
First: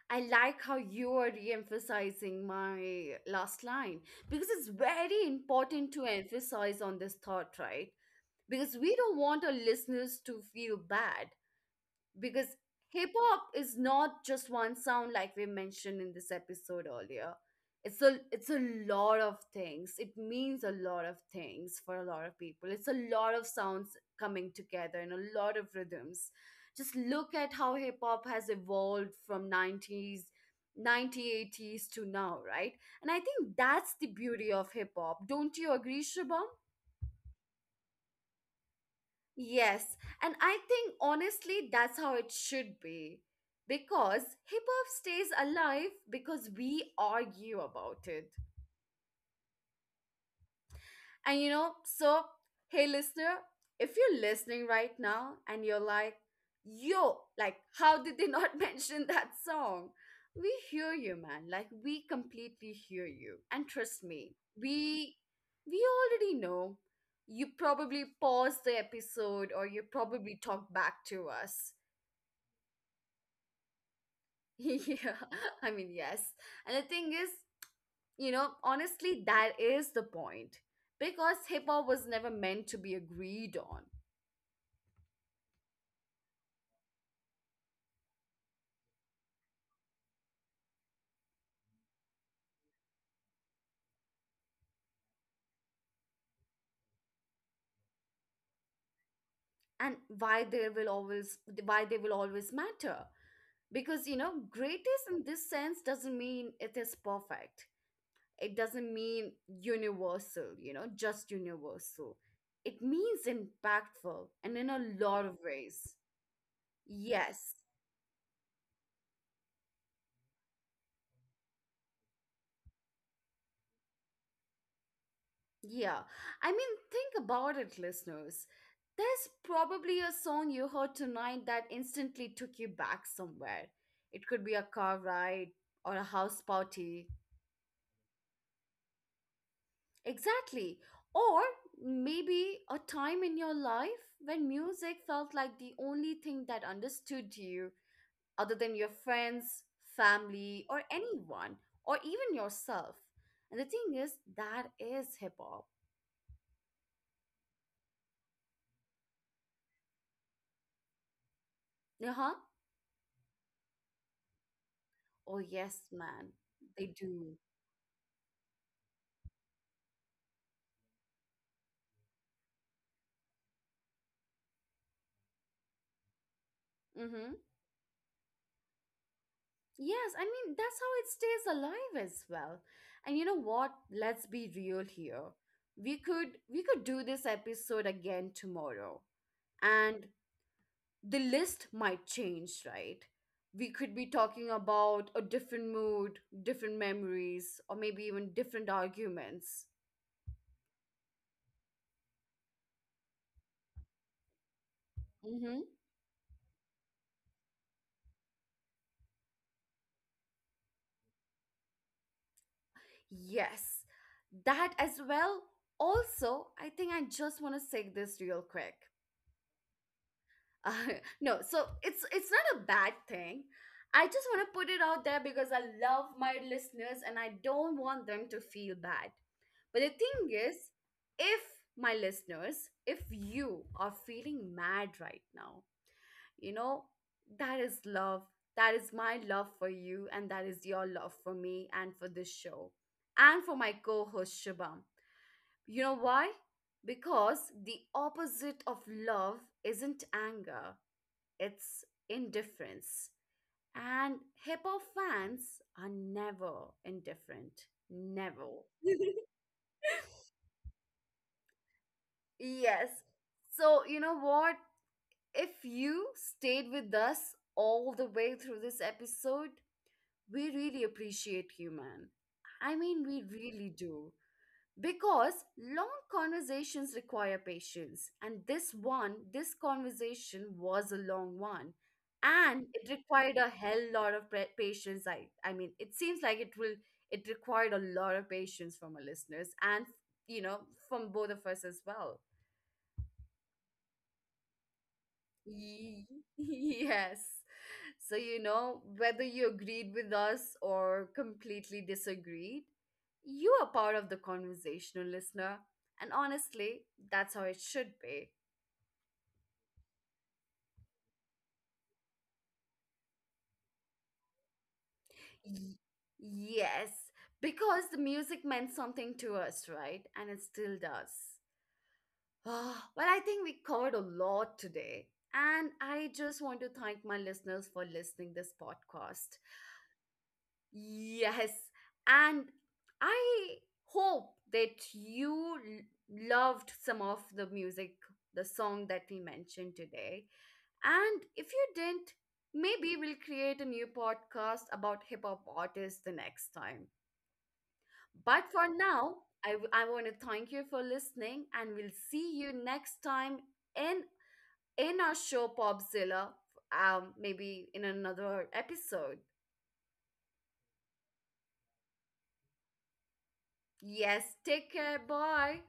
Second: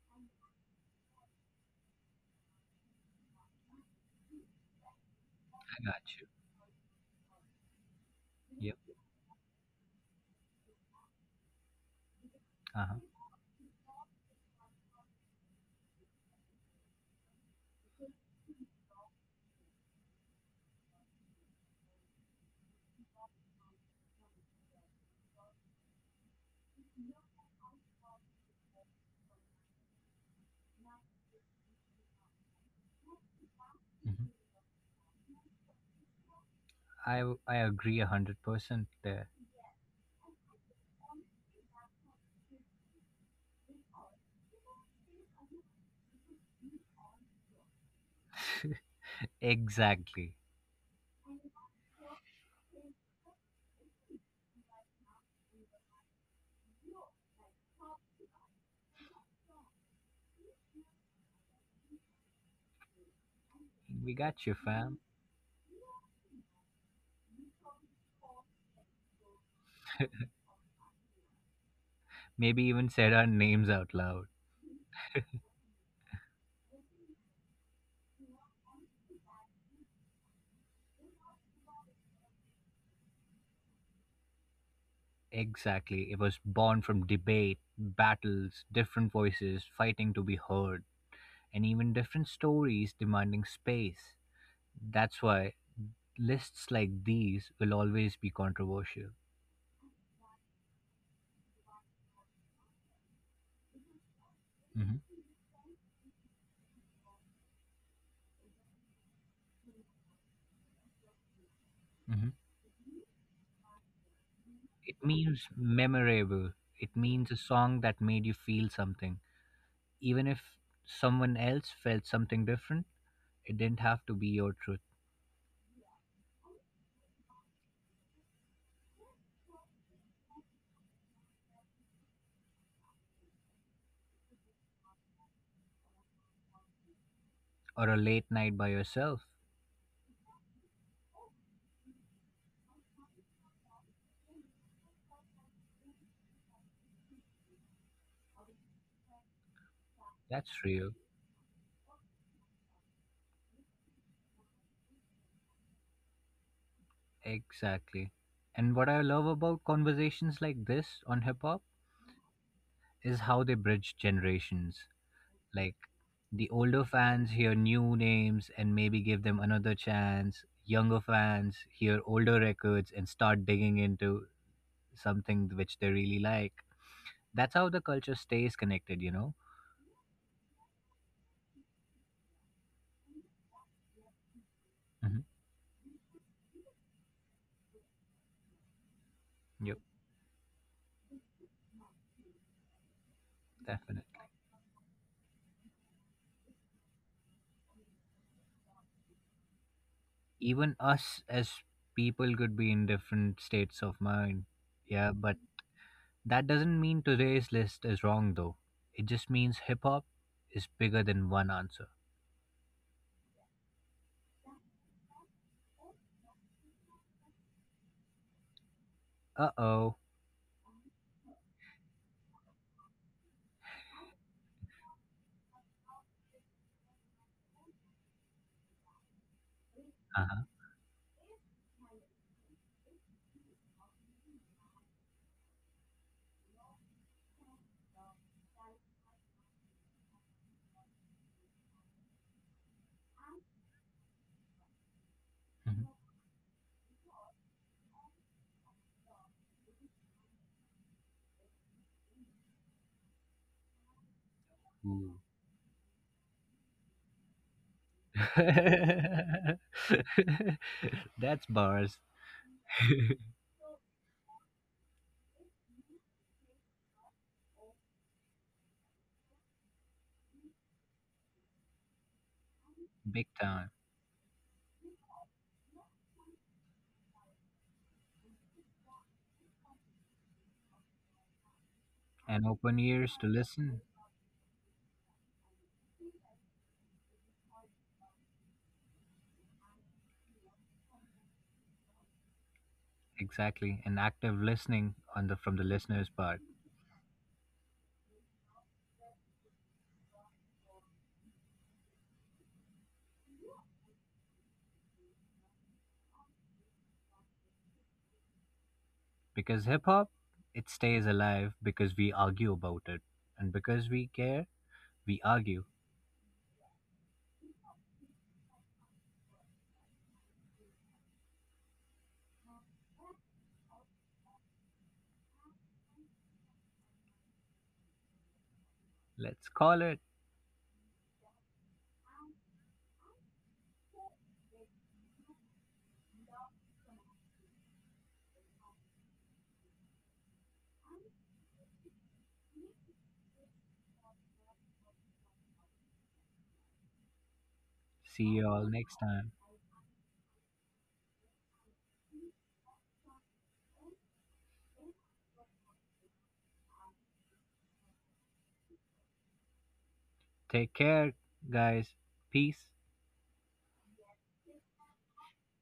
Speaker 1: I like how you are re emphasizing my last line because it's very
Speaker 2: I
Speaker 1: important to
Speaker 2: got you.
Speaker 1: emphasize on this thought, right? Because
Speaker 2: Yep.
Speaker 1: we don't want our listeners to feel bad. Because
Speaker 2: Uh-huh.
Speaker 1: hip hop is not just one sound like we mentioned in this episode earlier. It's a lot of things. It means a lot of things for a lot of people. It's a lot of sounds coming together and a lot of rhythms. Just look at how hip hop has evolved from 90s 1980s to now, right? And I think that's the
Speaker 2: Hmm.
Speaker 1: beauty of hip hop. Don't you agree, Shubham?
Speaker 2: I I agree 100% there.
Speaker 1: Yes, and I think honestly that's how it should be. Because hip hop stays alive because we argue about it.
Speaker 2: Exactly.
Speaker 1: And you know, so hey listener, if you're listening right now and you're like, yo, like how did they not mention that song? We hear you, man. Like we completely hear you. And trust
Speaker 2: We
Speaker 1: me,
Speaker 2: got you, fam.
Speaker 1: we already know. You probably paused the episode or you probably talked back to us.
Speaker 2: Maybe even said our names out loud.
Speaker 1: Yeah, I mean, yes. And the thing is, you know, honestly, that is the point. Because hip hop was never meant to be agreed on.
Speaker 2: Exactly. It was born from debate, battles, different voices fighting to be heard, and even different stories demanding space. That's why lists like these will always be controversial.
Speaker 1: And why they will always matter. Because, you know, greatest
Speaker 2: Hmm.
Speaker 1: in this sense doesn't mean it is perfect. It doesn't mean universal, you know, just universal.
Speaker 2: Hmm.
Speaker 1: It means impactful and in a
Speaker 2: It
Speaker 1: lot of
Speaker 2: means
Speaker 1: ways.
Speaker 2: memorable, it means a
Speaker 1: Yes.
Speaker 2: song that made you feel something. Even if someone else felt something different, it didn't have to be your truth
Speaker 1: Yeah, I mean, think about it, listeners. There's probably a song you heard tonight that instantly took you back somewhere. It could be a car ride or a house party.
Speaker 2: or a late night by yourself.
Speaker 1: Exactly. Or maybe a time in your life when music felt like the only thing that understood you, other than your friends,
Speaker 2: That's
Speaker 1: family, or
Speaker 2: real.
Speaker 1: anyone, or even yourself. And the thing is, that is hip hop.
Speaker 2: Exactly. And what I love about conversations like this on hip hop
Speaker 1: Uh huh.
Speaker 2: is how they bridge generations.
Speaker 1: Oh,
Speaker 2: Like
Speaker 1: yes, man.
Speaker 2: the
Speaker 1: They
Speaker 2: older fans
Speaker 1: do.
Speaker 2: hear new names and maybe give them another chance. Younger fans hear older records and start digging into something which they really like.
Speaker 1: Mm-hmm.
Speaker 2: That's how the culture stays connected, you know?
Speaker 1: Yes, I mean, that's how it stays alive as well. And you know what? Let's be real here.
Speaker 2: Hmm.
Speaker 1: We could do this episode again tomorrow.
Speaker 2: Yep,
Speaker 1: And the list might change, right? We could be
Speaker 2: definitely.
Speaker 1: talking about a different mood, different memories, or maybe even different arguments.
Speaker 2: Even us as people could be in different states of mind. Yeah, but
Speaker 1: Mm-hmm.
Speaker 2: that doesn't mean today's list is wrong though. It just means hip hop is bigger than one answer.
Speaker 1: Yes. That as well. Also, I think I just want to say this real quick.
Speaker 2: Uh oh.
Speaker 1: Uh, no, so it's not a bad thing. I just want to put it out there because I love my listeners and I don't want them to feel bad. But the thing
Speaker 2: Uh huh.
Speaker 1: is, if my listeners, if you are feeling mad right now, you know, that is love. That is my love for you, and that is your love for me and for this show and for my co host Shubham. You know why? Because the opposite of love isn't anger, it's indifference. And hip hop
Speaker 2: Ooh.
Speaker 1: fans are never indifferent. Never.
Speaker 2: That's bars.
Speaker 1: Yes. So, you know what? If you stayed with us all the way through this episode, we really appreciate you, man. I mean, we
Speaker 2: Big
Speaker 1: really
Speaker 2: time.
Speaker 1: do. Because long conversations require patience and this conversation was a long one
Speaker 2: And
Speaker 1: and
Speaker 2: open
Speaker 1: it
Speaker 2: ears to
Speaker 1: required a hell
Speaker 2: listen.
Speaker 1: lot of patience. I mean it seems like it will it required a lot of patience from our listeners and you know from both of us as well.
Speaker 2: Exactly. And active listening on the from the
Speaker 1: Ye-
Speaker 2: listener's part.
Speaker 1: Yes. So, you know, whether you agreed with us or completely disagreed, you are part of the conversational listener. And honestly, that's how it should be.
Speaker 2: Because hip hop, it stays alive because we argue about it. And because we care, we argue.
Speaker 1: Y- yes, because the music meant something to us, right? And it still does. Ah, well, I think we covered a lot today. And I just want to thank my listeners for listening this podcast.
Speaker 2: Let's call it.
Speaker 1: Yes, and I hope that you loved some of the music, the song that we mentioned today. And if you didn't, maybe we'll create a new podcast about hip hop artists the next time.
Speaker 2: See
Speaker 1: But
Speaker 2: you
Speaker 1: for
Speaker 2: all next
Speaker 1: now,
Speaker 2: time.
Speaker 1: I want to thank you for listening, and we'll see you next time in in our show Popzilla, maybe in another episode.
Speaker 2: Take care, guys. Peace.
Speaker 1: Yes, take care. Bye.